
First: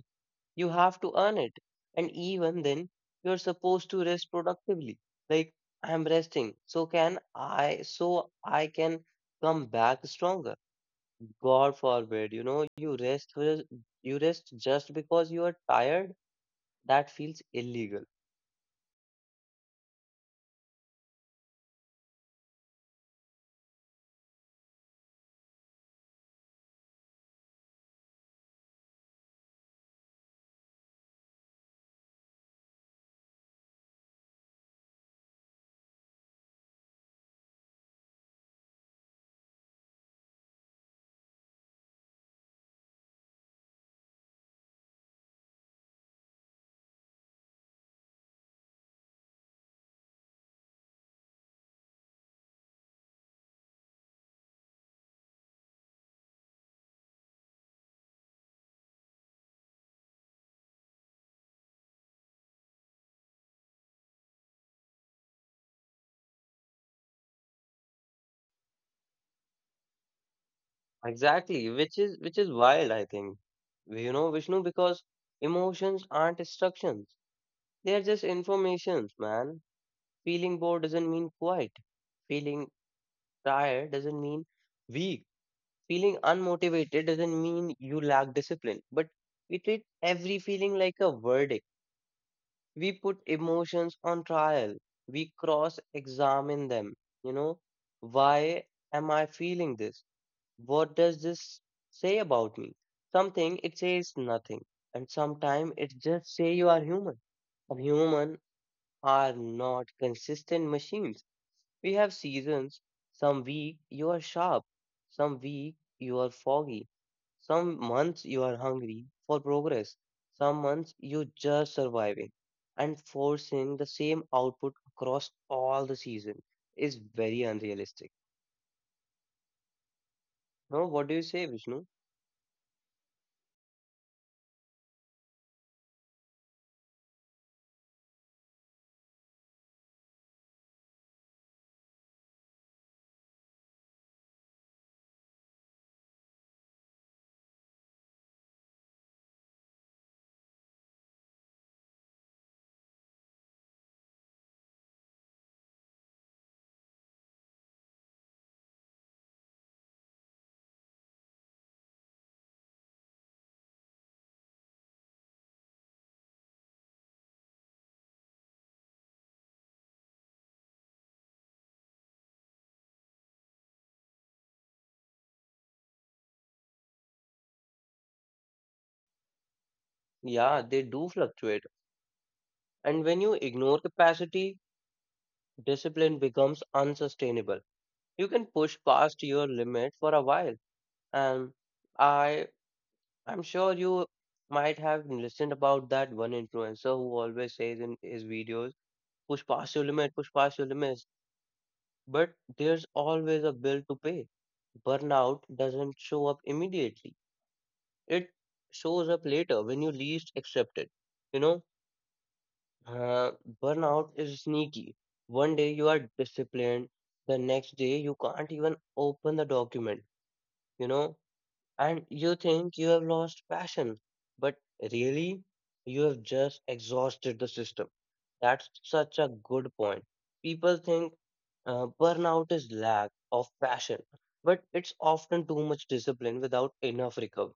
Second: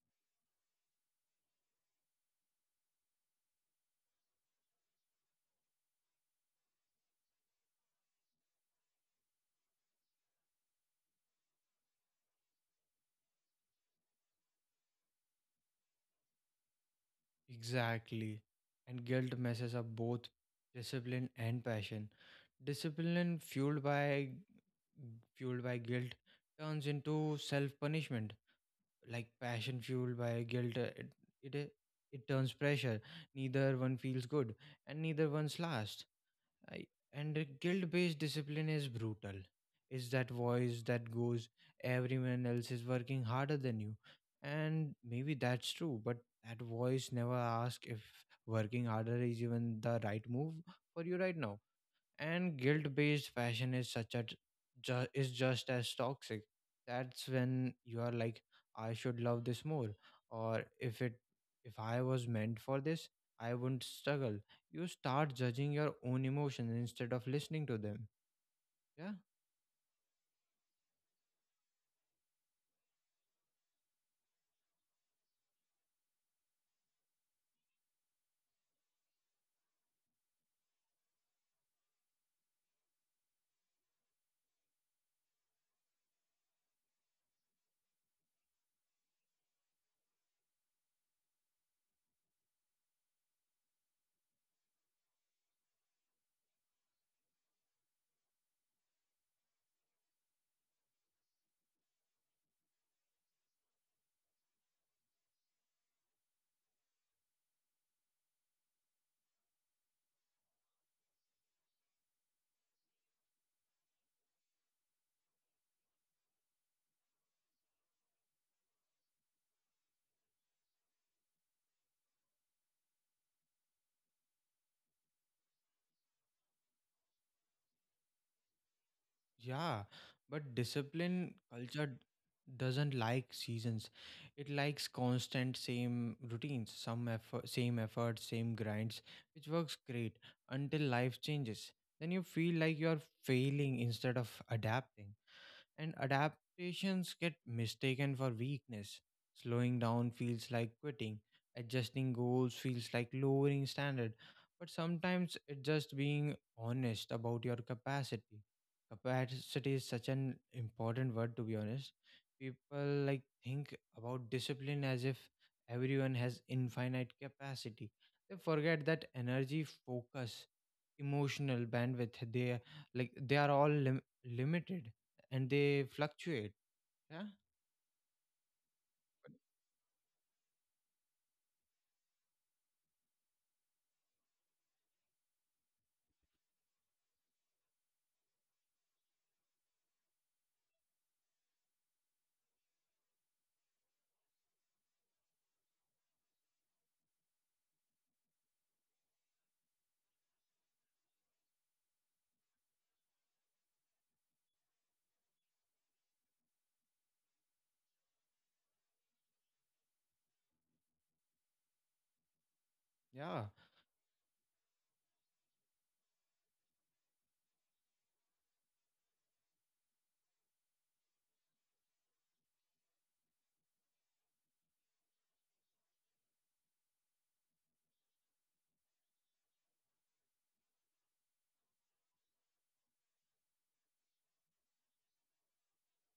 [SPEAKER 1] you have to earn it. And even then, you're supposed to rest productively. Like, I'm resting. So I can come back stronger. God forbid, you know, you rest, you rest just because you are tired. That feels illegal.
[SPEAKER 2] Exactly. And guilt messes up both discipline and passion. Discipline fueled by guilt turns into self punishment. Like, passion fueled by guilt, it it, it turns pressure. Neither one feels good, and neither one's last. I, and guild based discipline is brutal. It's that voice that goes, everyone else is working harder than you. And maybe that's true, but that voice never asks if working harder is even the right move for you right now. And guilt-based fashion is such a is just as toxic. That's when you are like, I should love this more, or if I was meant for this, I wouldn't struggle. You start judging your own emotions instead of listening to them. Yeah.
[SPEAKER 1] Exactly, which is wild, I think. You know, Vishnu, because emotions aren't instructions. They are just informations, man. Feeling bored doesn't mean quiet. Feeling tired doesn't mean weak. Feeling unmotivated doesn't mean you lack discipline, but we treat every feeling like a verdict. We put emotions on trial. We cross examine them. You know, why am I feeling this? What does this say about me? Something it says nothing. And sometimes it just say you are human. And human are not consistent machines. We have seasons. Some week you are sharp, some week you are foggy, some months you are hungry for progress, some months you just surviving. And forcing the same output across all the season is very unrealistic. No, what do
[SPEAKER 2] Yeah,
[SPEAKER 1] you say, Vishnu?
[SPEAKER 2] but discipline culture doesn't like seasons. It likes constant same routines, some effort, same grinds, which works great until life changes. Then you feel like you are failing instead of adapting, and adaptations get mistaken for weakness. Slowing down feels like quitting, adjusting goals feels like lowering standard, but sometimes it's just being honest about your capacity. Capacity is such an important word, to be honest. People like think about discipline as if everyone has infinite capacity. They forget that energy, focus, emotional bandwidth, they like they are all limited and they fluctuate. Yeah,
[SPEAKER 1] Yeah, they do fluctuate. And when you ignore capacity, discipline becomes unsustainable. You can push past your limit for a while. And I I'm sure you might have listened about that one influencer who always says in his videos, push past your limit, push past your limits. But there's always a bill to pay. Burnout doesn't show up immediately. It shows up later when you least accept it. You know, uh, burnout is
[SPEAKER 2] yeah,
[SPEAKER 1] sneaky. One day you are disciplined, the next day you can't even open the document. You know, and you think you have lost passion, but really you have just exhausted the system. That's such a good point. People think burnout is lack of passion, but it's often too much discipline without enough recovery.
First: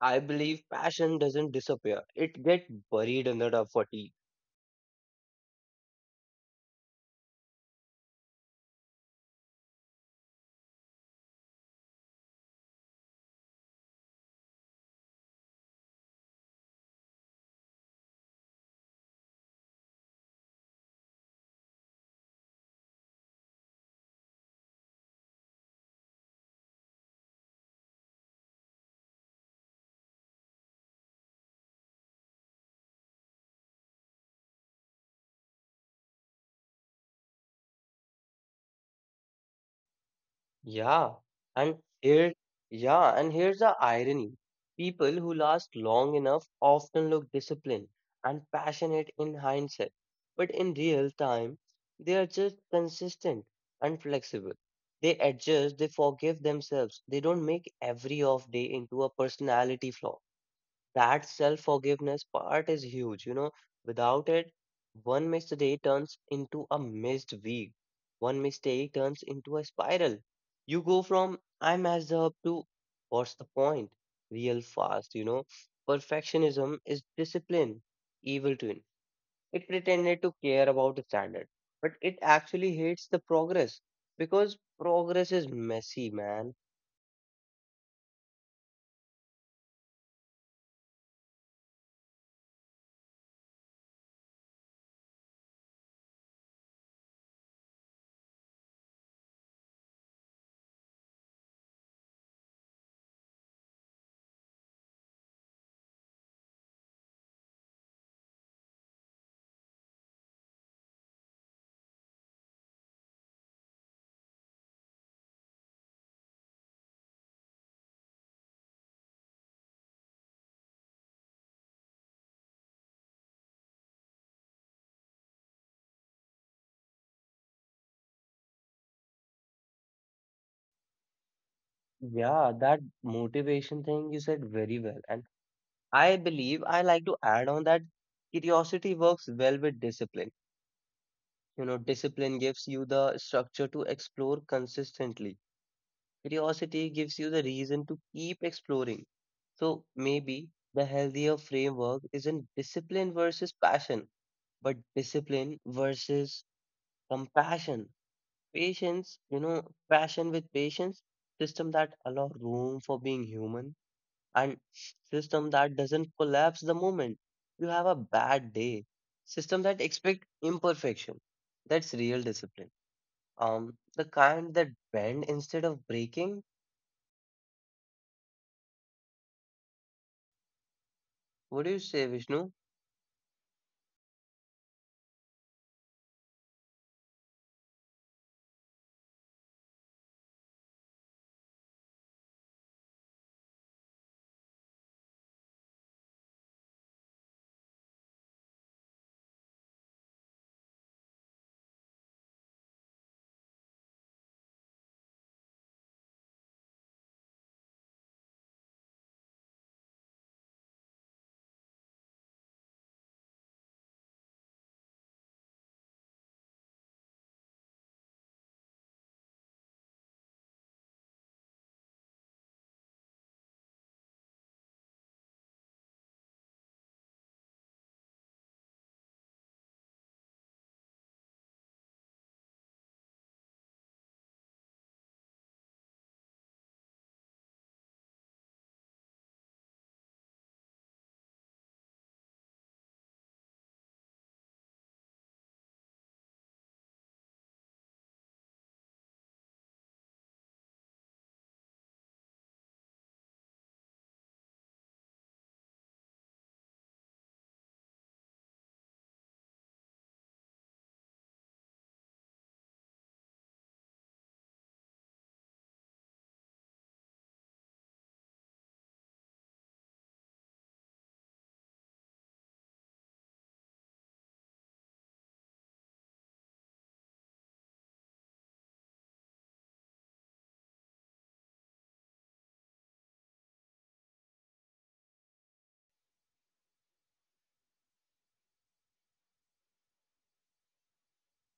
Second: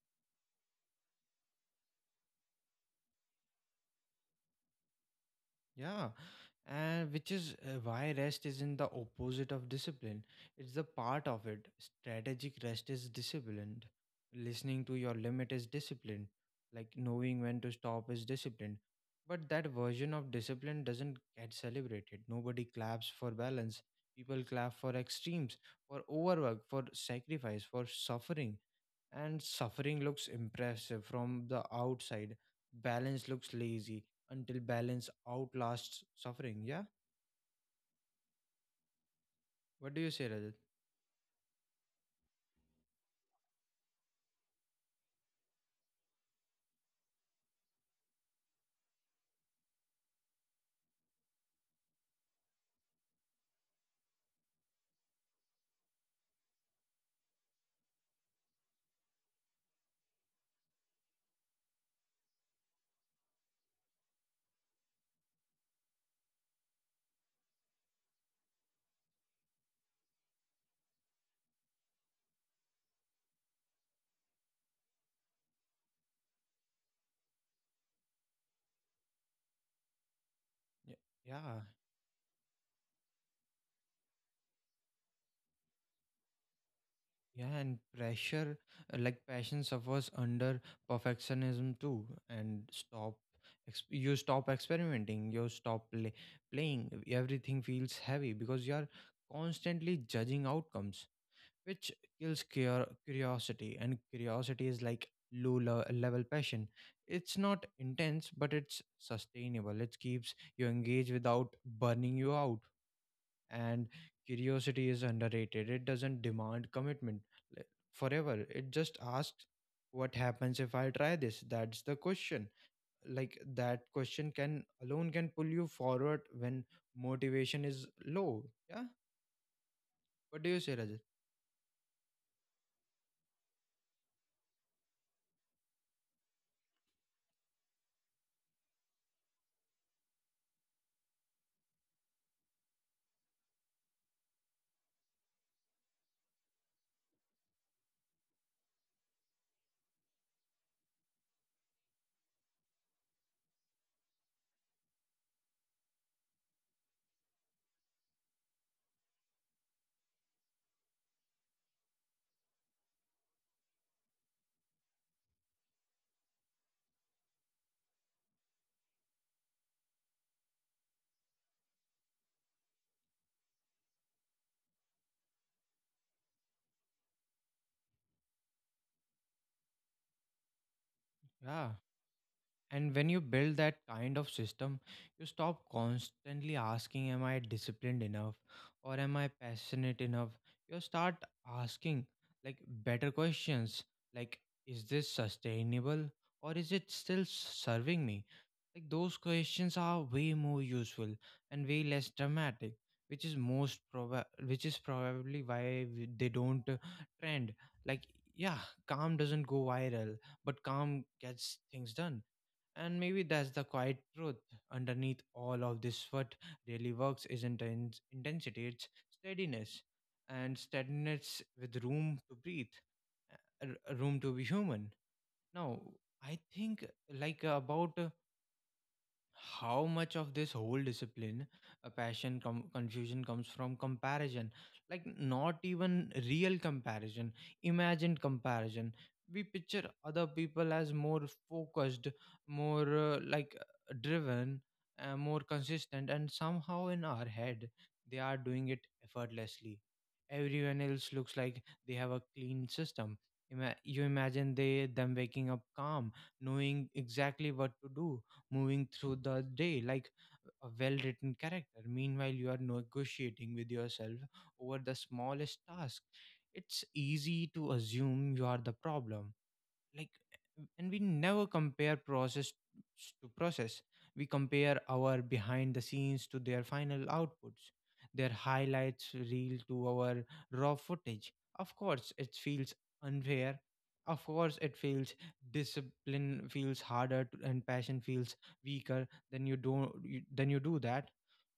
[SPEAKER 1] I believe passion doesn't disappear, it gets buried under the fatigue.
[SPEAKER 2] yeah. And which is why rest isn't the opposite of discipline, it's the part of it. Strategic rest is disciplined, listening to your limit is disciplined, like, knowing when to stop is disciplined. But that version of discipline doesn't get celebrated. Nobody claps for balance. People clap for extremes, for overwork, for sacrifice, for suffering. And suffering looks impressive from the outside. Balance looks lazy until balance outlasts suffering. Yeah. What do you say, Rajat?
[SPEAKER 1] Yeah, and here, yeah, and here's the irony. People who last long enough often look disciplined and passionate in hindsight, but in real time, they are just consistent and flexible. They adjust, they forgive themselves, they don't make every off day into a personality flaw. That self forgiveness part is huge. You know, without it, one missed day turns into a missed week. One mistake turns into a spiral. You go from I messed up to what's the point? Real fast, you know. Perfectionism is discipline, evil twin. It pretended to care about
[SPEAKER 2] Y-
[SPEAKER 1] the standard,
[SPEAKER 2] Yeah.
[SPEAKER 1] but it actually hates the progress because progress is messy, man.
[SPEAKER 2] Yeah. And pressure, like passion, suffers under perfectionism too, and stop. You stop experimenting. You stop playing. Everything feels heavy because you are constantly judging outcomes, which kills curiosity. And curiosity is like low level passion. It's not intense, but it's sustainable. It keeps you engaged without burning you out. And curiosity is underrated. It doesn't demand commitment l- forever. It just asks, what happens if I try this? That's the question. Like, that question can alone can pull you forward when motivation is low. Yeah. What do you say, Rajat?
[SPEAKER 1] Yeah, that motivation thing you said very well. And I believe I like to add on that curiosity works well with discipline. You know, discipline gives you the structure to explore consistently. Curiosity gives you the reason to keep exploring. So maybe the healthier framework isn't discipline versus passion, but discipline versus compassion. Patience, you know, passion with patience, system that allow room for being human, and system that doesn't collapse the moment you have a bad day, system that expect imperfection, that's real discipline. Um, the kind that bend instead of breaking. What
[SPEAKER 2] Yeah.
[SPEAKER 1] do you say, Vishnu?
[SPEAKER 2] And when you build that kind of system, you stop constantly asking, am I disciplined enough? Or am I passionate enough? You start asking, like, better questions. Like, is this sustainable? Or is it still serving me? Like, those questions are way more useful and way less dramatic, which is which is probably why they don't trend. Like, yeah, calm doesn't go viral, but calm gets things done. And maybe that's the quiet truth. Underneath all of this, what really works isn't the intensity, it's steadiness. And steadiness with room to breathe, a room to be human. Now, I think like about how much of this whole discipline a passion confusion comes from comparison. Like, not even real comparison, imagined comparison. We picture other people as more focused, more like driven, more consistent, and somehow in our head they are doing it effortlessly. Everyone else looks like they have a clean system. You imagine they them waking up calm, knowing exactly what to do, moving through the day like a well written character. Meanwhile, you are negotiating with yourself over the smallest task. It's easy to assume you are the problem, like, and we never compare process to process. We compare our behind the scenes to their final outputs, their highlights reel to our raw footage. Of course it feels unfair, of course it feels— discipline feels harder to, and passion feels weaker than you don't you, than you do that.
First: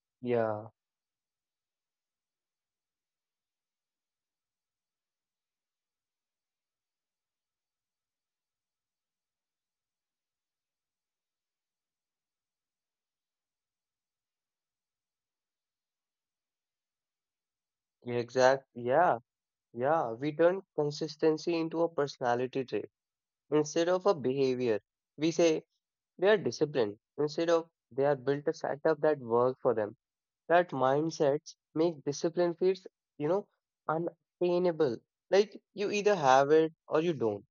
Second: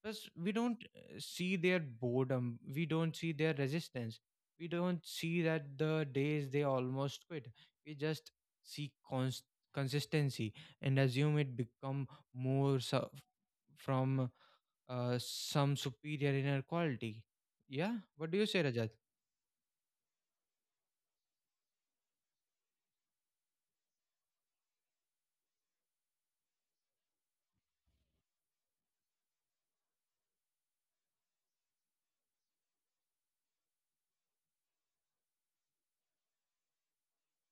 [SPEAKER 2] Plus we
[SPEAKER 1] yeah
[SPEAKER 2] don't see their boredom, we don't see their resistance, we don't see that the days they almost quit. We just seek consistency and assume it become more su- from some superior inner quality. Yeah,
[SPEAKER 1] yeah,
[SPEAKER 2] what do you say,
[SPEAKER 1] exact
[SPEAKER 2] Rajat?
[SPEAKER 1] yeah yeah we turn consistency into a personality trait instead of a behavior. We say they are disciplined instead of they are built a setup that works for them. That mindsets make discipline feels, you know, unattainable. Like you either have it or you don't.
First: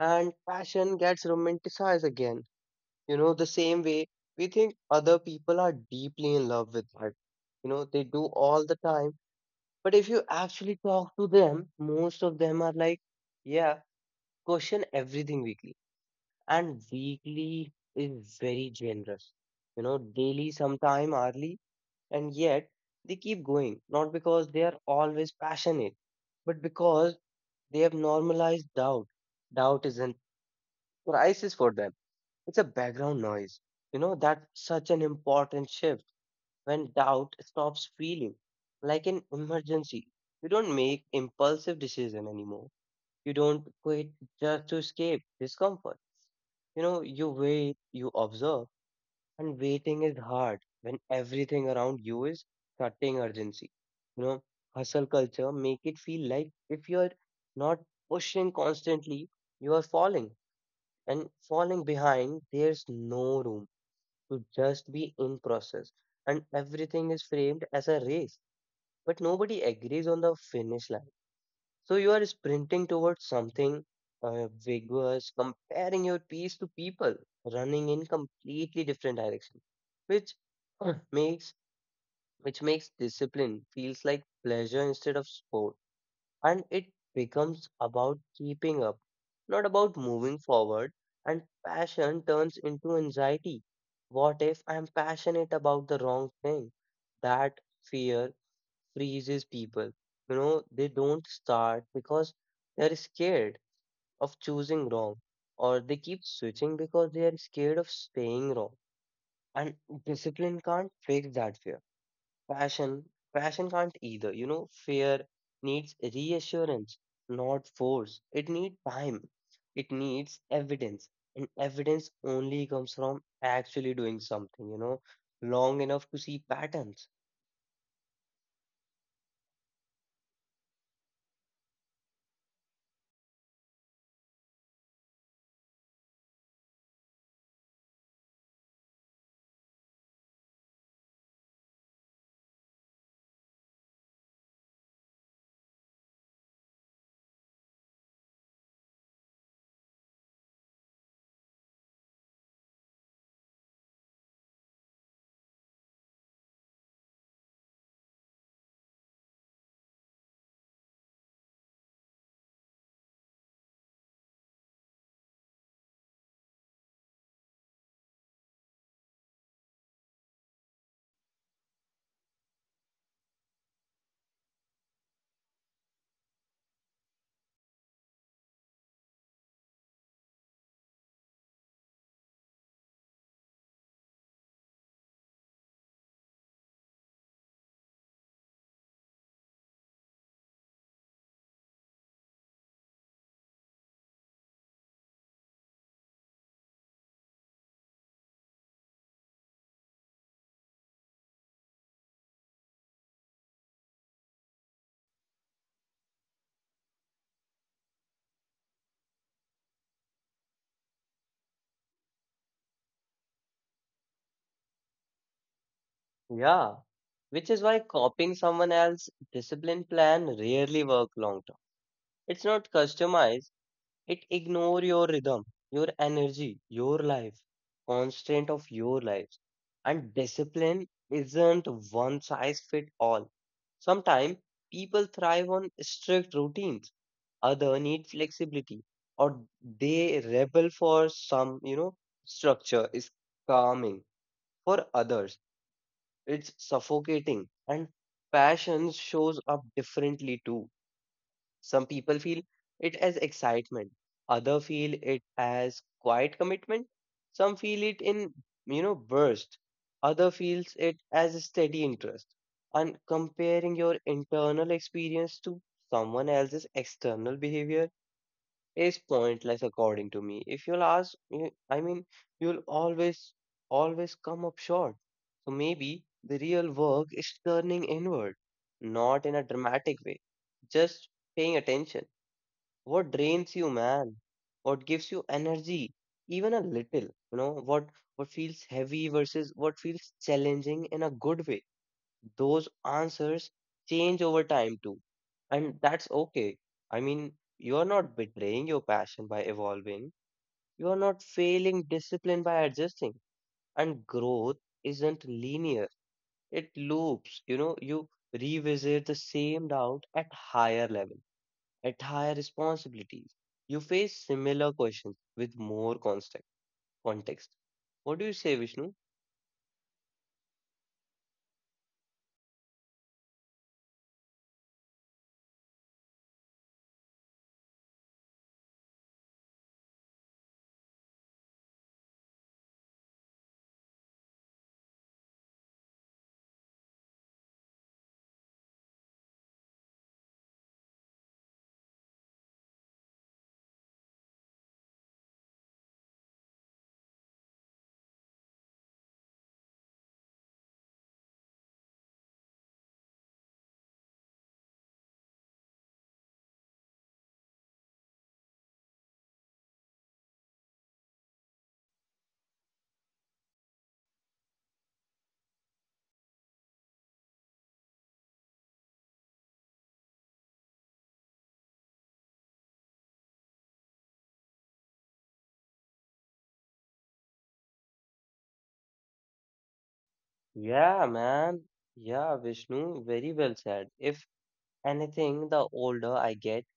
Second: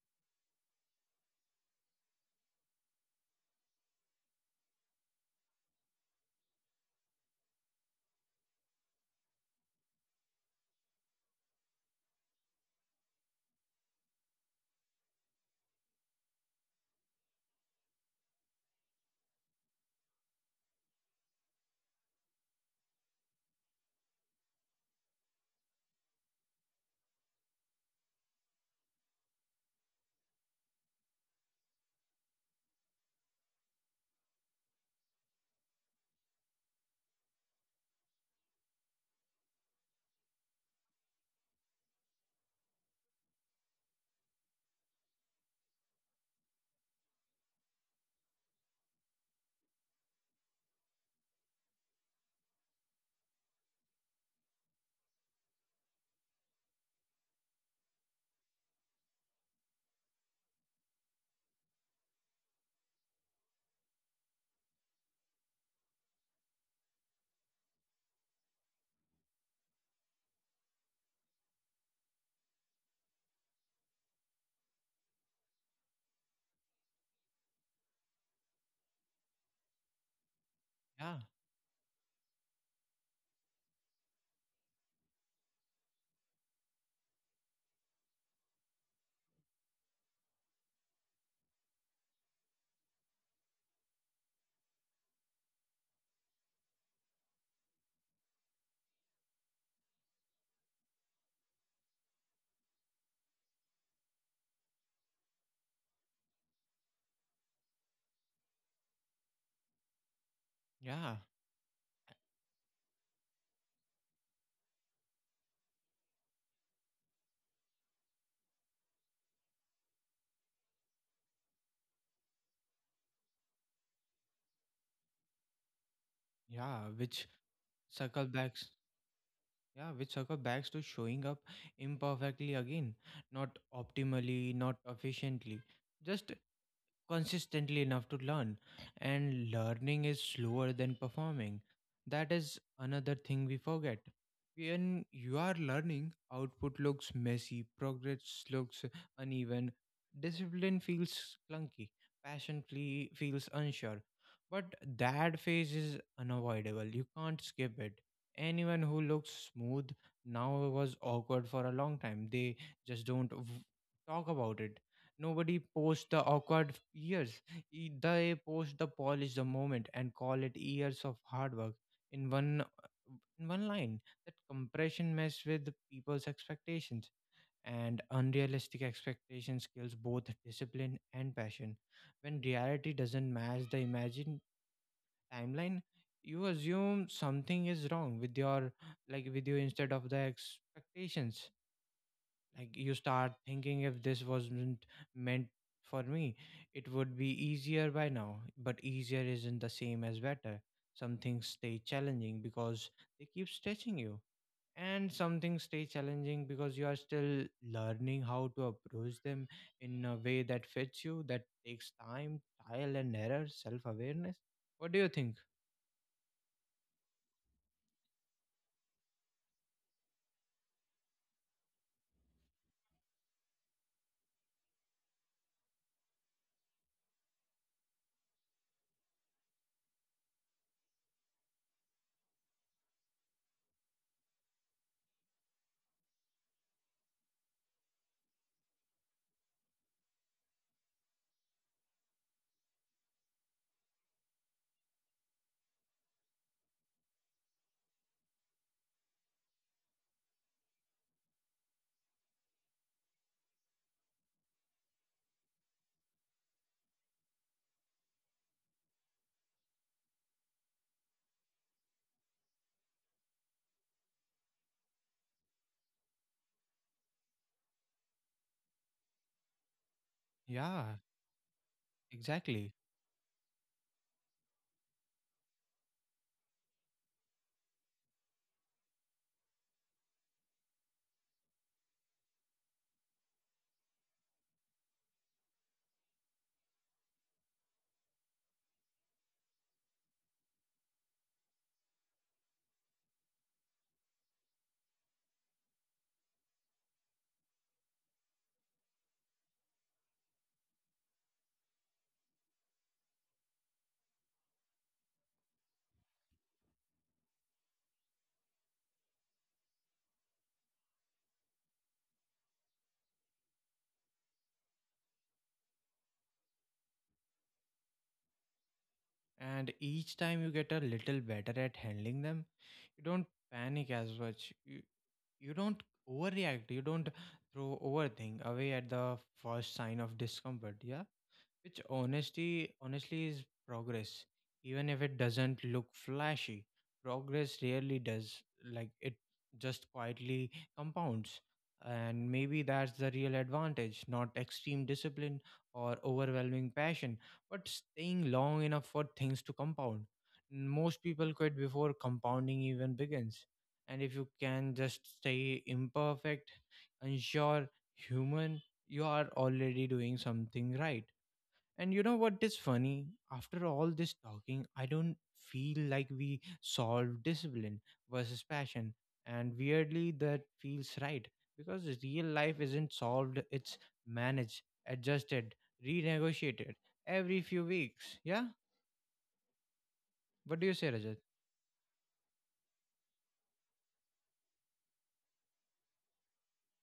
[SPEAKER 1] And passion gets romanticized again. You know, the same way we think other people are deeply in love with art. You know, they do all the time. But if you actually talk to them, most of them are like, yeah, question everything weekly. And weekly is very generous. You know, daily, sometime hourly and yet they keep going, not because they are always passionate, but because they have normalized doubt. Doubt isn't crisis for them, it's a background noise. You know, that's such an important shift when doubt stops feeling like an emergency. You don't make impulsive decision anymore. You don't quit just to escape discomfort. You know, you wait, you observe and waiting is hard when everything around you is cutting urgency. You know, hustle culture make it feel like if you're not pushing constantly, you are falling. And falling behind, there's no room to just be in process. And everything is framed as a race, but nobody agrees on the finish line. So you are sprinting towards something vigorous, comparing your pace to people running in completely different direction, which
[SPEAKER 2] yeah
[SPEAKER 1] makes which makes discipline feels like pleasure instead of sport, and it becomes about keeping up, not about moving forward. And passion turns into anxiety. What if I'm passionate about the wrong thing? That fear freezes people. You know, they don't start because they are scared of choosing wrong, or they keep switching because they are scared of staying wrong. And discipline can't
[SPEAKER 2] yeah
[SPEAKER 1] fix that fear. Passion, passion can't either. You know, fear needs reassurance, not force. It needs time. It needs evidence. And evidence only comes from actually doing something, you know, long enough to see
[SPEAKER 2] yeah
[SPEAKER 1] patterns.
[SPEAKER 2] which circle backs yeah, which circle backs to showing up imperfectly again, not optimally, not efficiently, just consistently enough to learn. And learning is slower than performing. That is another thing we forget. When you are learning, output looks messy, progress looks uneven, discipline feels clunky, passion feels unsure. But that phase is unavoidable, you can't skip it. Anyone who looks smooth now was awkward for a long time, they just don't v- talk about it. Nobody posts the awkward years. They post the polish the moment and call it years of hard work in one in one line. That compression mess with people's expectations, and unrealistic expectations kills both discipline and passion. When reality doesn't match the imagined timeline, you assume something is wrong with your, like, with you instead of the expectations. Like you start thinking if this wasn't meant for me, it would be easier by now. But easier isn't the same as better. Some things stay challenging because they keep stretching you, and some things stay challenging because you are still learning how to approach them in a way that fits you. That takes time, trial and error, self awareness. What do you think?
[SPEAKER 1] Yeah, which is why copying someone else's discipline plan rarely work long term. It's not customized, it ignore your rhythm, your energy, your life, constraint of your life. And discipline isn't one size fit all. Sometimes people thrive on strict routines, other need flexibility, or they rebel for some, you know, structure is calming for others. It's suffocating. And passion shows up differently too. Some people feel it as excitement, other feel it as quiet commitment, some feel it in, you know, burst, other feels it as a steady interest. And comparing your internal experience to someone else's external behavior is pointless according to me. If you'll
[SPEAKER 2] Yeah,
[SPEAKER 1] ask, I mean, you'll
[SPEAKER 2] exactly.
[SPEAKER 1] always, always come up short. So maybe the real work is turning inward, not in a dramatic way, just paying attention. What drains you, man? What gives you energy, even a little? You know, what feels heavy versus what feels challenging in a good way, those answers change over time too. And that's okay. I mean, you are not betraying your passion by evolving. You are not failing discipline by adjusting. And growth isn't linear. It loops. You know, you revisit the same doubt at higher level, at higher responsibilities. You face similar questions with more context. Context. What do you say, Vishnu?
[SPEAKER 2] And each time you get a little better at handling them, you don't panic as much, you don't overreact, you don't throw overthink away at the first sign of discomfort, yeah, which honesty honestly is progress. Even if it doesn't look flashy, progress really does. Like it just quietly compounds. And maybe that's the real advantage, not extreme discipline or overwhelming passion, but staying long enough for things to compound. Most people quit before compounding even begins. And if you can just stay imperfect, unsure, human, you are already doing something right. And you know what is funny? After all this talking, I don't feel like we solved discipline versus passion. And weirdly, that feels right because real life isn't solved, it's managed, adjusted, renegotiated every few weeks. Yeah? What do you say, Rajat?
[SPEAKER 1] Yeah, man. Yeah, Vishnu, very well said. If anything, the older I get,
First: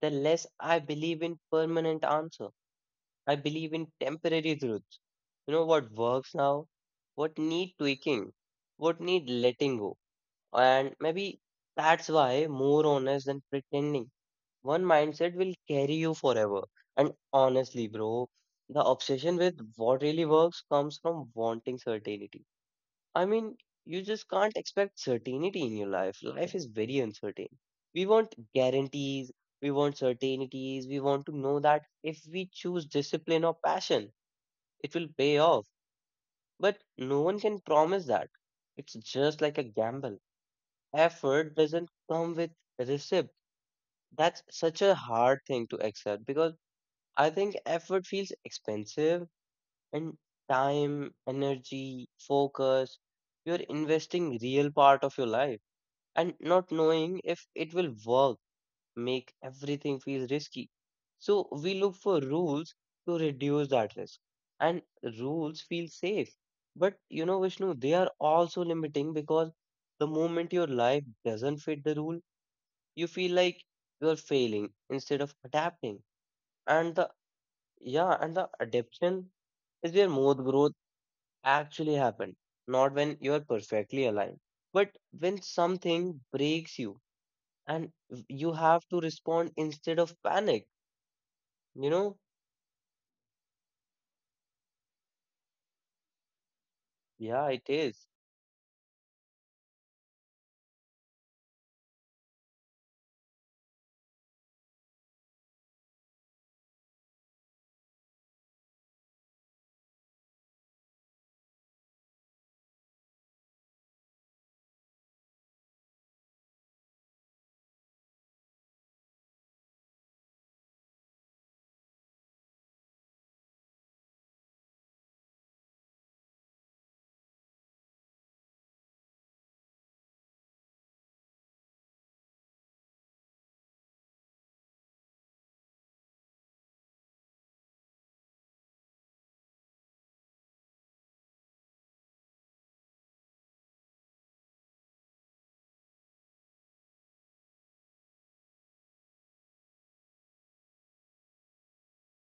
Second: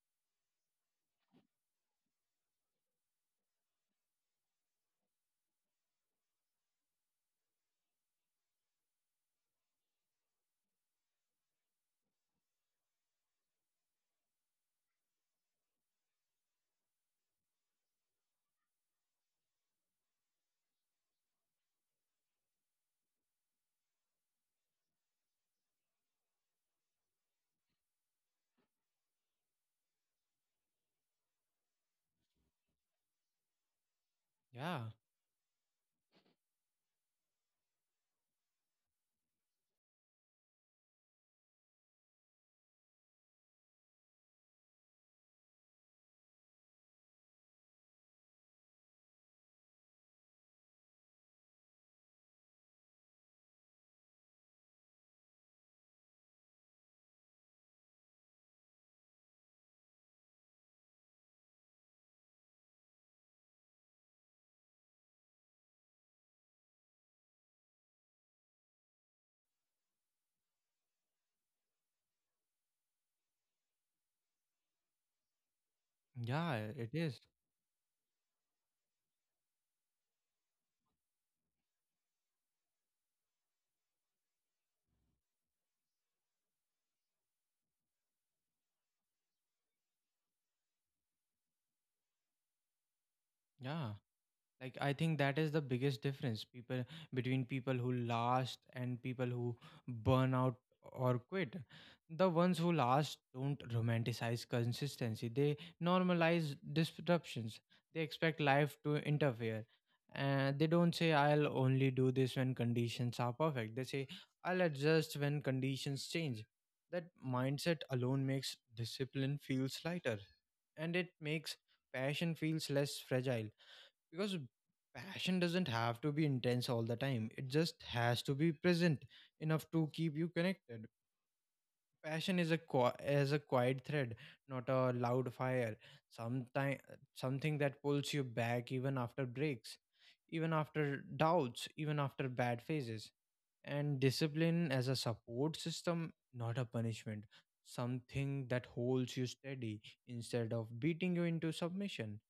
[SPEAKER 1] the less I believe in permanent answer. I believe in temporary truths. You know what works now, what need tweaking, what need letting go. And maybe that's why more honest than pretending. One mindset will carry you forever. And honestly, bro, the obsession with what really works comes from wanting certainty. I mean, you just can't expect certainty in your life. Life is very uncertain. We want guarantees, we want certainties, we want to know that if we choose discipline or passion,
[SPEAKER 2] Yeah.
[SPEAKER 1] it will pay off. But no one can promise that. It's just like a gamble. Effort doesn't come with receipt. That's such a hard thing to accept because I think effort feels expensive and time, energy, focus. You're investing real part of your life and not knowing if it will work make everything feel risky. So we look for rules to reduce that risk, and rules feel safe. But you know, Vishnu, they are also limiting because the moment your life doesn't fit the rule, you feel like you are failing instead of adapting.
[SPEAKER 2] Yeah,
[SPEAKER 1] And
[SPEAKER 2] it
[SPEAKER 1] the
[SPEAKER 2] is.
[SPEAKER 1] yeah, and the adaptation is where most growth actually happened, not when you are perfectly aligned, but when something breaks you and you have to respond instead of panic, you know.
[SPEAKER 2] Yeah. Like, I think that is the biggest difference people,
[SPEAKER 1] Yeah,
[SPEAKER 2] between
[SPEAKER 1] it
[SPEAKER 2] people who
[SPEAKER 1] is.
[SPEAKER 2] last and people who burn out or quit. The ones who last don't romanticize consistency, they normalize disruptions. They expect life to interfere, and they don't say I'll only do this when conditions are perfect, they say I'll adjust when conditions change. That mindset alone makes discipline feels lighter, and it makes passion feels less fragile. Because passion doesn't have to be intense all the time, it just has to be present enough to keep you connected. Passion is a qui- as a quiet thread, not a loud fire. Sometime something that pulls you back, even after breaks, even after doubts, even after bad phases. And discipline as a support system, not a punishment, something that holds you steady instead of beating you into submission.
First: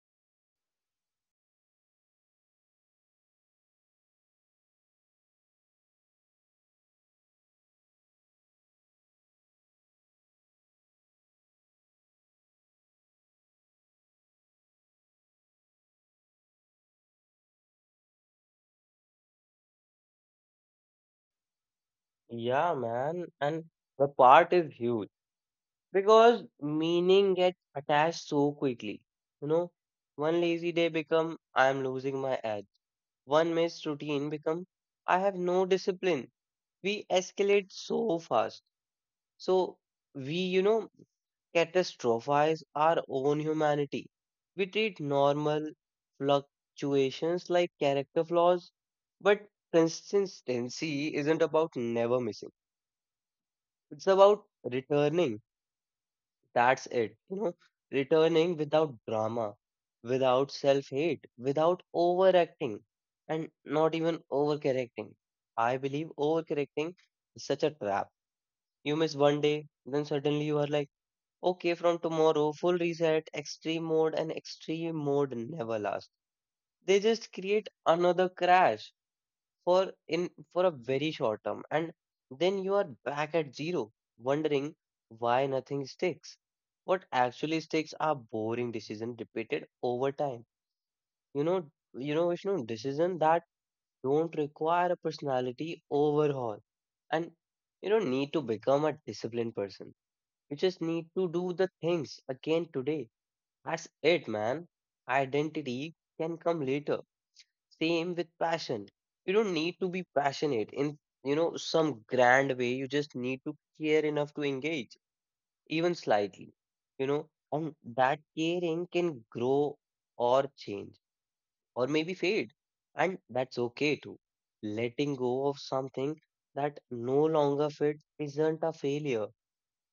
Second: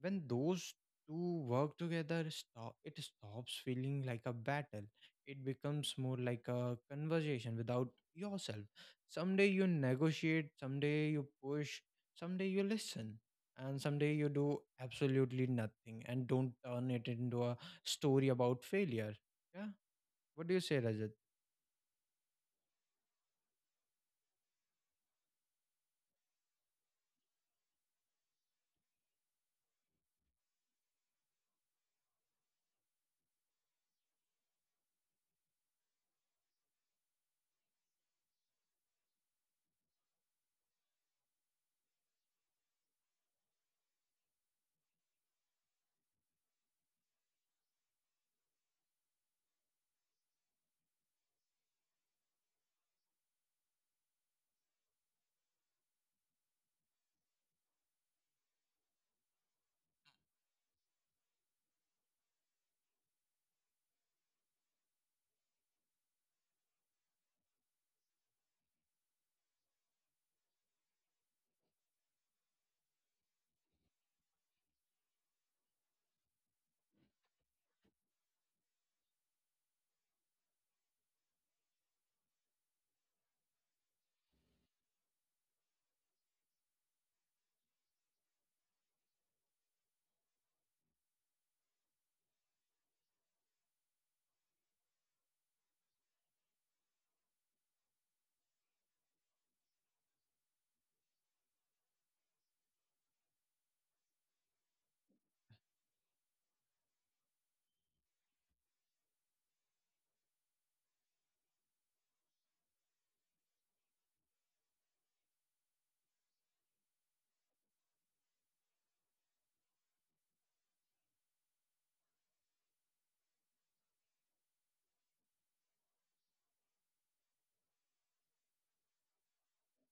[SPEAKER 2] When those two work together, stop, it stops feeling like a battle. It becomes more like a conversation without yourself. Someday you negotiate, someday you push, someday you listen, and someday you do absolutely nothing and don't turn it into a story about failure. Yeah, what do you say, Rajat?
[SPEAKER 1] Yeah, man, and the part is huge because meaning gets attached so quickly. You know, one lazy day become I am losing my edge, one missed routine become I have no discipline. We escalate so fast, so we, you know, catastrophize our own humanity. We treat normal fluctuations like character flaws, but consistency isn't about never missing. It's about returning. That's it. You know, returning without drama, without self hate, without overacting, and not even overcorrecting. I believe overcorrecting is such a trap. You miss one day, then suddenly you are like, okay, from tomorrow, full reset, extreme mode, and extreme mode never lasts. They just create another crash for a very short term, and then you are back at zero, wondering why nothing sticks. What actually sticks are boring decisions repeated over time. You know, you know, Vishnu, decisions that don't require a personality overhaul, and you don't need to become a disciplined person. You just need to do the things again today, that's it, man. Identity can come later. Same with passion. You don't need to be passionate in, you know, some grand way. You just need to care enough to engage, even slightly, you know, and that caring can grow or change or maybe fade. And that's okay too. Letting go of something that no longer fits isn't a failure.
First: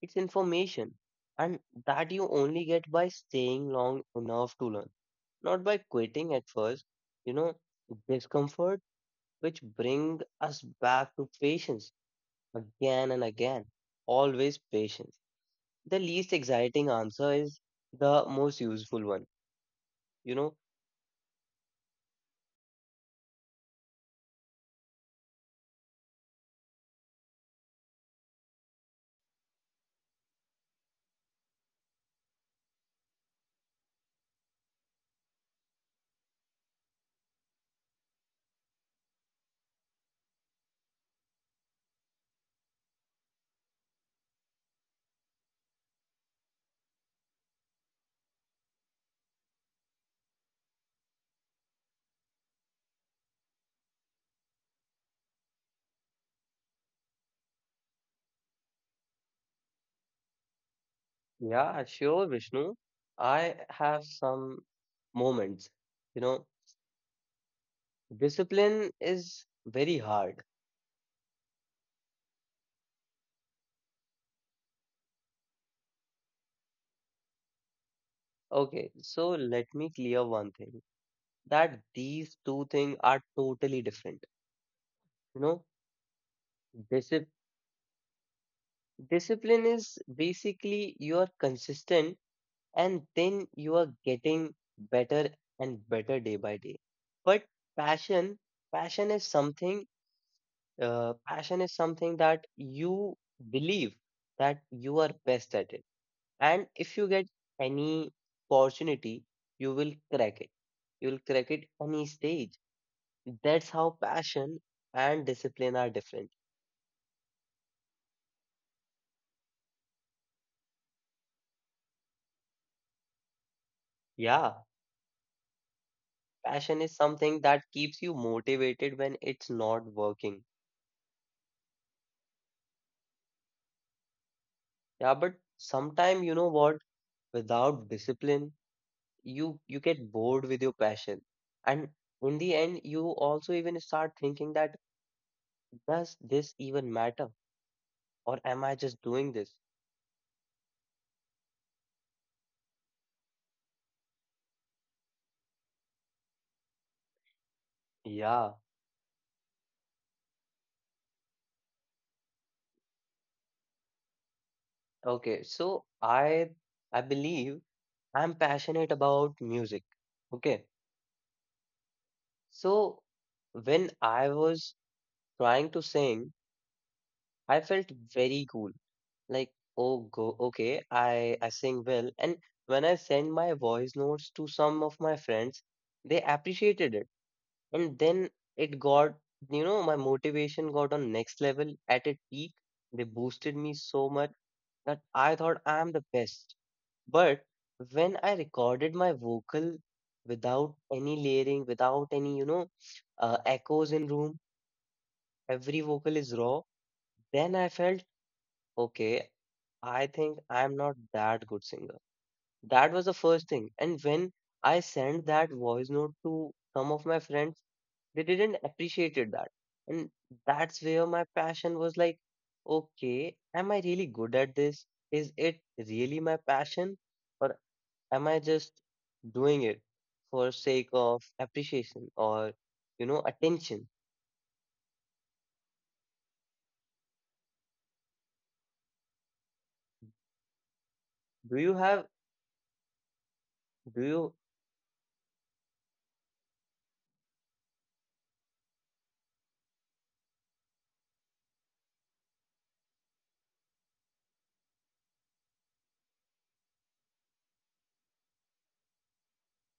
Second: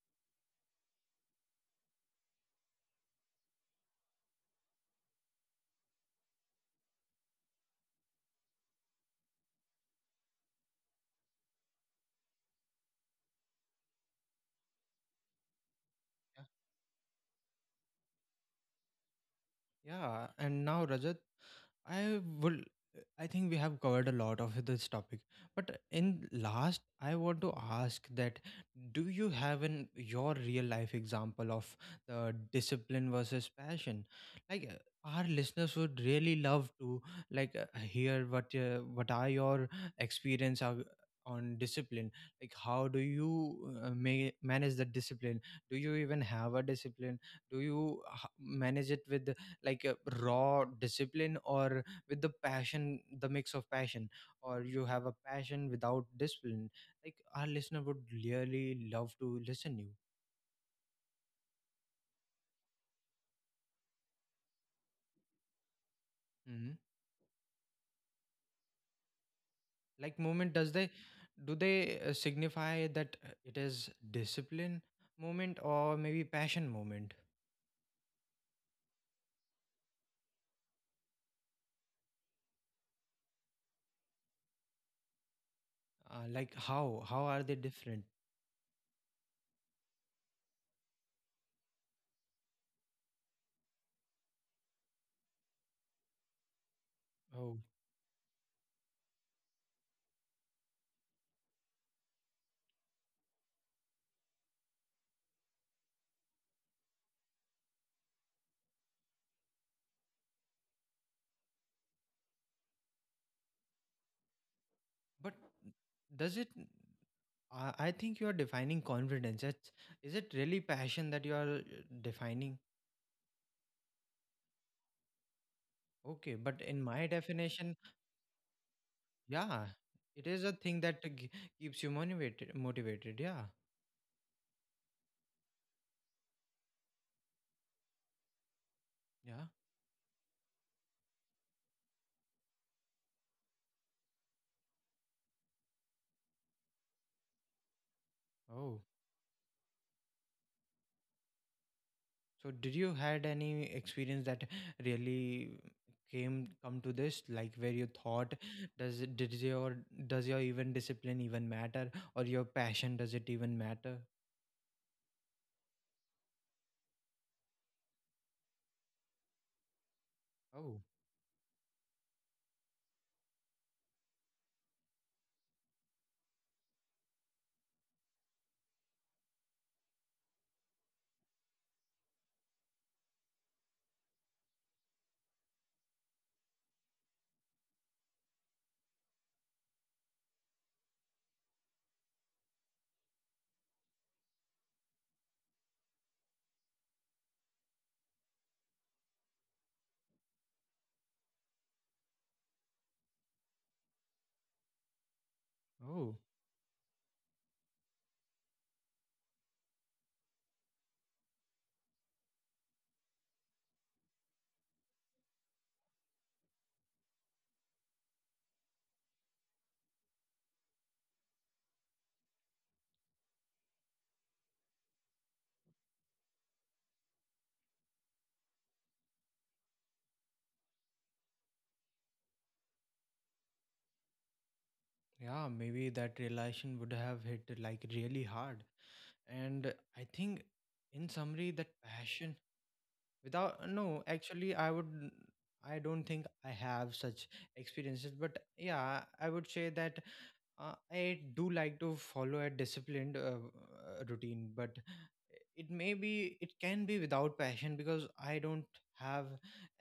[SPEAKER 1] It's information. And that you only get by staying long enough to learn, not by quitting at first, you know, discomfort, which bring us back to patience again and again. Always patience. The least
[SPEAKER 2] Yeah.
[SPEAKER 1] exciting answer is the most useful one.
[SPEAKER 2] Yeah.
[SPEAKER 1] You know,
[SPEAKER 2] And now, Rajat, I would. I think we have covered a lot of this topic, but in last, I want to ask that: do you have in your real life example of the discipline versus passion? Like our listeners would really love to, like, hear what, what are your experience are on discipline? Like how do you manage the discipline? Do you even have a discipline? Do you manage it with like a raw discipline or with the passion, the mix of passion, or you have a passion without discipline? Like our listener would really love to listen you.
[SPEAKER 1] yeah, sure, Vishnu. I have some moments. You know,
[SPEAKER 2] Hmm.
[SPEAKER 1] discipline is very
[SPEAKER 2] Like
[SPEAKER 1] hard.
[SPEAKER 2] movement does, they do they signify that it is discipline moment or maybe passion moment?
[SPEAKER 1] Okay, so let me clear one thing that these two things are totally different. You
[SPEAKER 2] Like how
[SPEAKER 1] know,
[SPEAKER 2] are they different?
[SPEAKER 1] discipline is basically you are consistent and then you are getting better and better day by day. But
[SPEAKER 2] Oh.
[SPEAKER 1] passion, passion is something, passion is something that you believe that you are best at it. And if you get any opportunity, you will crack it. You will crack it any stage. That's how passion and
[SPEAKER 2] But
[SPEAKER 1] discipline are different.
[SPEAKER 2] does it— I think you are defining confidence. It's, is it really passion that you are defining?
[SPEAKER 1] Yeah.
[SPEAKER 2] Okay, but in
[SPEAKER 1] Passion is
[SPEAKER 2] my
[SPEAKER 1] something that
[SPEAKER 2] definition,
[SPEAKER 1] keeps you motivated when it's
[SPEAKER 2] yeah,
[SPEAKER 1] not
[SPEAKER 2] it is
[SPEAKER 1] working.
[SPEAKER 2] a thing that keeps you motivated. Motivated, yeah,
[SPEAKER 1] Yeah, but sometime you know what? Without discipline,
[SPEAKER 2] yeah.
[SPEAKER 1] you get bored with your passion. And in the end, you also even start thinking that does this even matter? Or am I
[SPEAKER 2] Oh,
[SPEAKER 1] just doing this?
[SPEAKER 2] so did you had any experience that really came come to this, like where you thought,
[SPEAKER 1] Yeah.
[SPEAKER 2] does it, did your, does your even discipline even matter, or your passion does it even matter?
[SPEAKER 1] Okay. So I believe I'm passionate about music. Okay.
[SPEAKER 2] Oh.
[SPEAKER 1] So when I was trying to sing, I felt very cool. Like, oh, go, okay, I sing well. And when I send my voice notes to some of my friends, they appreciated it. And then it got, you know, my motivation got on next level at a peak. They boosted me so much that I thought I am the best. But when I recorded my vocal without any layering, without any, you know, echoes in room, every
[SPEAKER 2] Oh,
[SPEAKER 1] vocal is raw, then I felt okay, I think I'm not that good singer. That was the first thing. And when I sent that voice note to some of my friends, they didn't appreciate it that. And that's where my passion was like, okay, am I really good at this? Is it really my passion? Or am I just doing it for sake of appreciation or, you know, attention?
[SPEAKER 2] yeah. Maybe that realization would have hit like really hard, and I think, in summary,
[SPEAKER 1] Do
[SPEAKER 2] that
[SPEAKER 1] you have,
[SPEAKER 2] passion— without—
[SPEAKER 1] do
[SPEAKER 2] no,
[SPEAKER 1] you,
[SPEAKER 2] actually, I would. I don't think I have such experiences, but yeah, I would say that I do like to follow a disciplined routine, but it may be, it can be without passion because I don't have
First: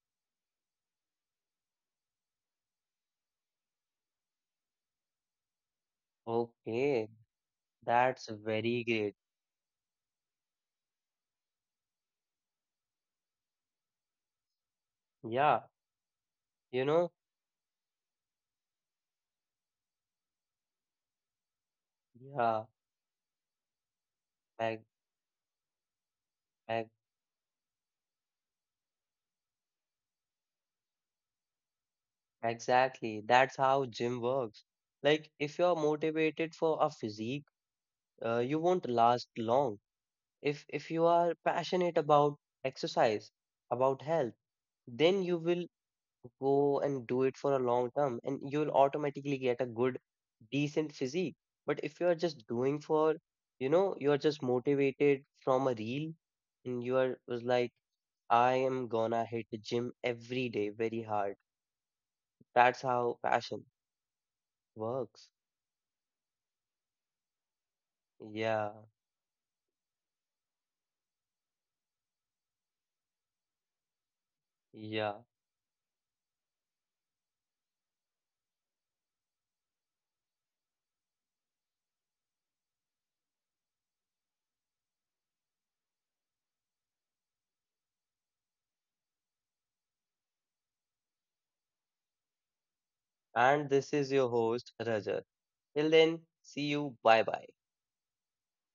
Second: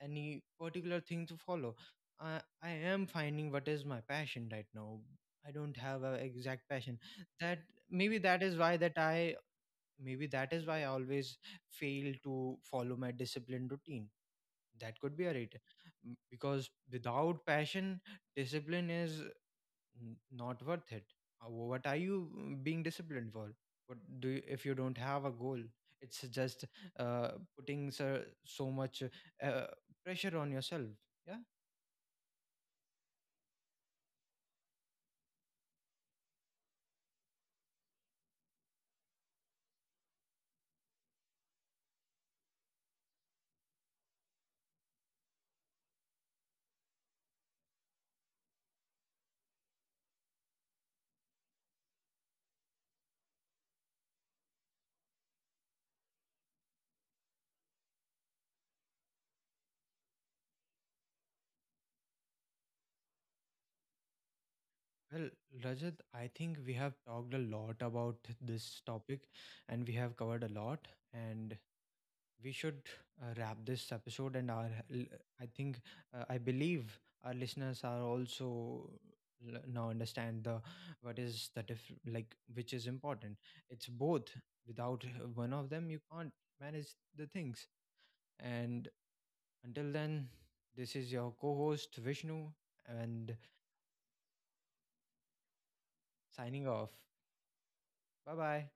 [SPEAKER 2] any particular thing to follow. I am finding what is my passion right now. I don't have an exact passion.
[SPEAKER 1] okay,
[SPEAKER 2] That, maybe
[SPEAKER 1] that's
[SPEAKER 2] that is why
[SPEAKER 1] very
[SPEAKER 2] that
[SPEAKER 1] great.
[SPEAKER 2] I— maybe that is why I always fail to follow my disciplined routine. That could be a it.
[SPEAKER 1] Yeah.
[SPEAKER 2] Because
[SPEAKER 1] You know,
[SPEAKER 2] without passion, discipline is not worth it. What are you
[SPEAKER 1] yeah,
[SPEAKER 2] being disciplined for? What do you, if you
[SPEAKER 1] ex-
[SPEAKER 2] don't have a goal? It's just
[SPEAKER 1] ex-
[SPEAKER 2] uh, putting so, so much uh, pressure on yourself. Yeah.
[SPEAKER 1] exactly. That's how gym works. Like, if you're motivated for a physique, you won't last long. If you are passionate about exercise, about health, then you will go and do it for a long term and you'll automatically get a good decent physique. But if you are just doing for, you know, you are just motivated from a reel and you are was like, I am gonna hit the gym every day very hard. That's how passion
[SPEAKER 2] Well,
[SPEAKER 1] works.
[SPEAKER 2] Rajat, I think we have talked a lot about
[SPEAKER 1] Yeah,
[SPEAKER 2] this topic and we have covered a lot. And we should wrap this episode and our
[SPEAKER 1] yeah,
[SPEAKER 2] I think I believe our listeners are also now understand the what is the diff, like, which is important. It's both, without one of them you can't manage the things. And until then, this is your co-host Vishnu, and
[SPEAKER 1] and this is your host Rajat, till then,
[SPEAKER 2] signing
[SPEAKER 1] see you,
[SPEAKER 2] off.
[SPEAKER 1] bye bye.
[SPEAKER 2] Bye bye.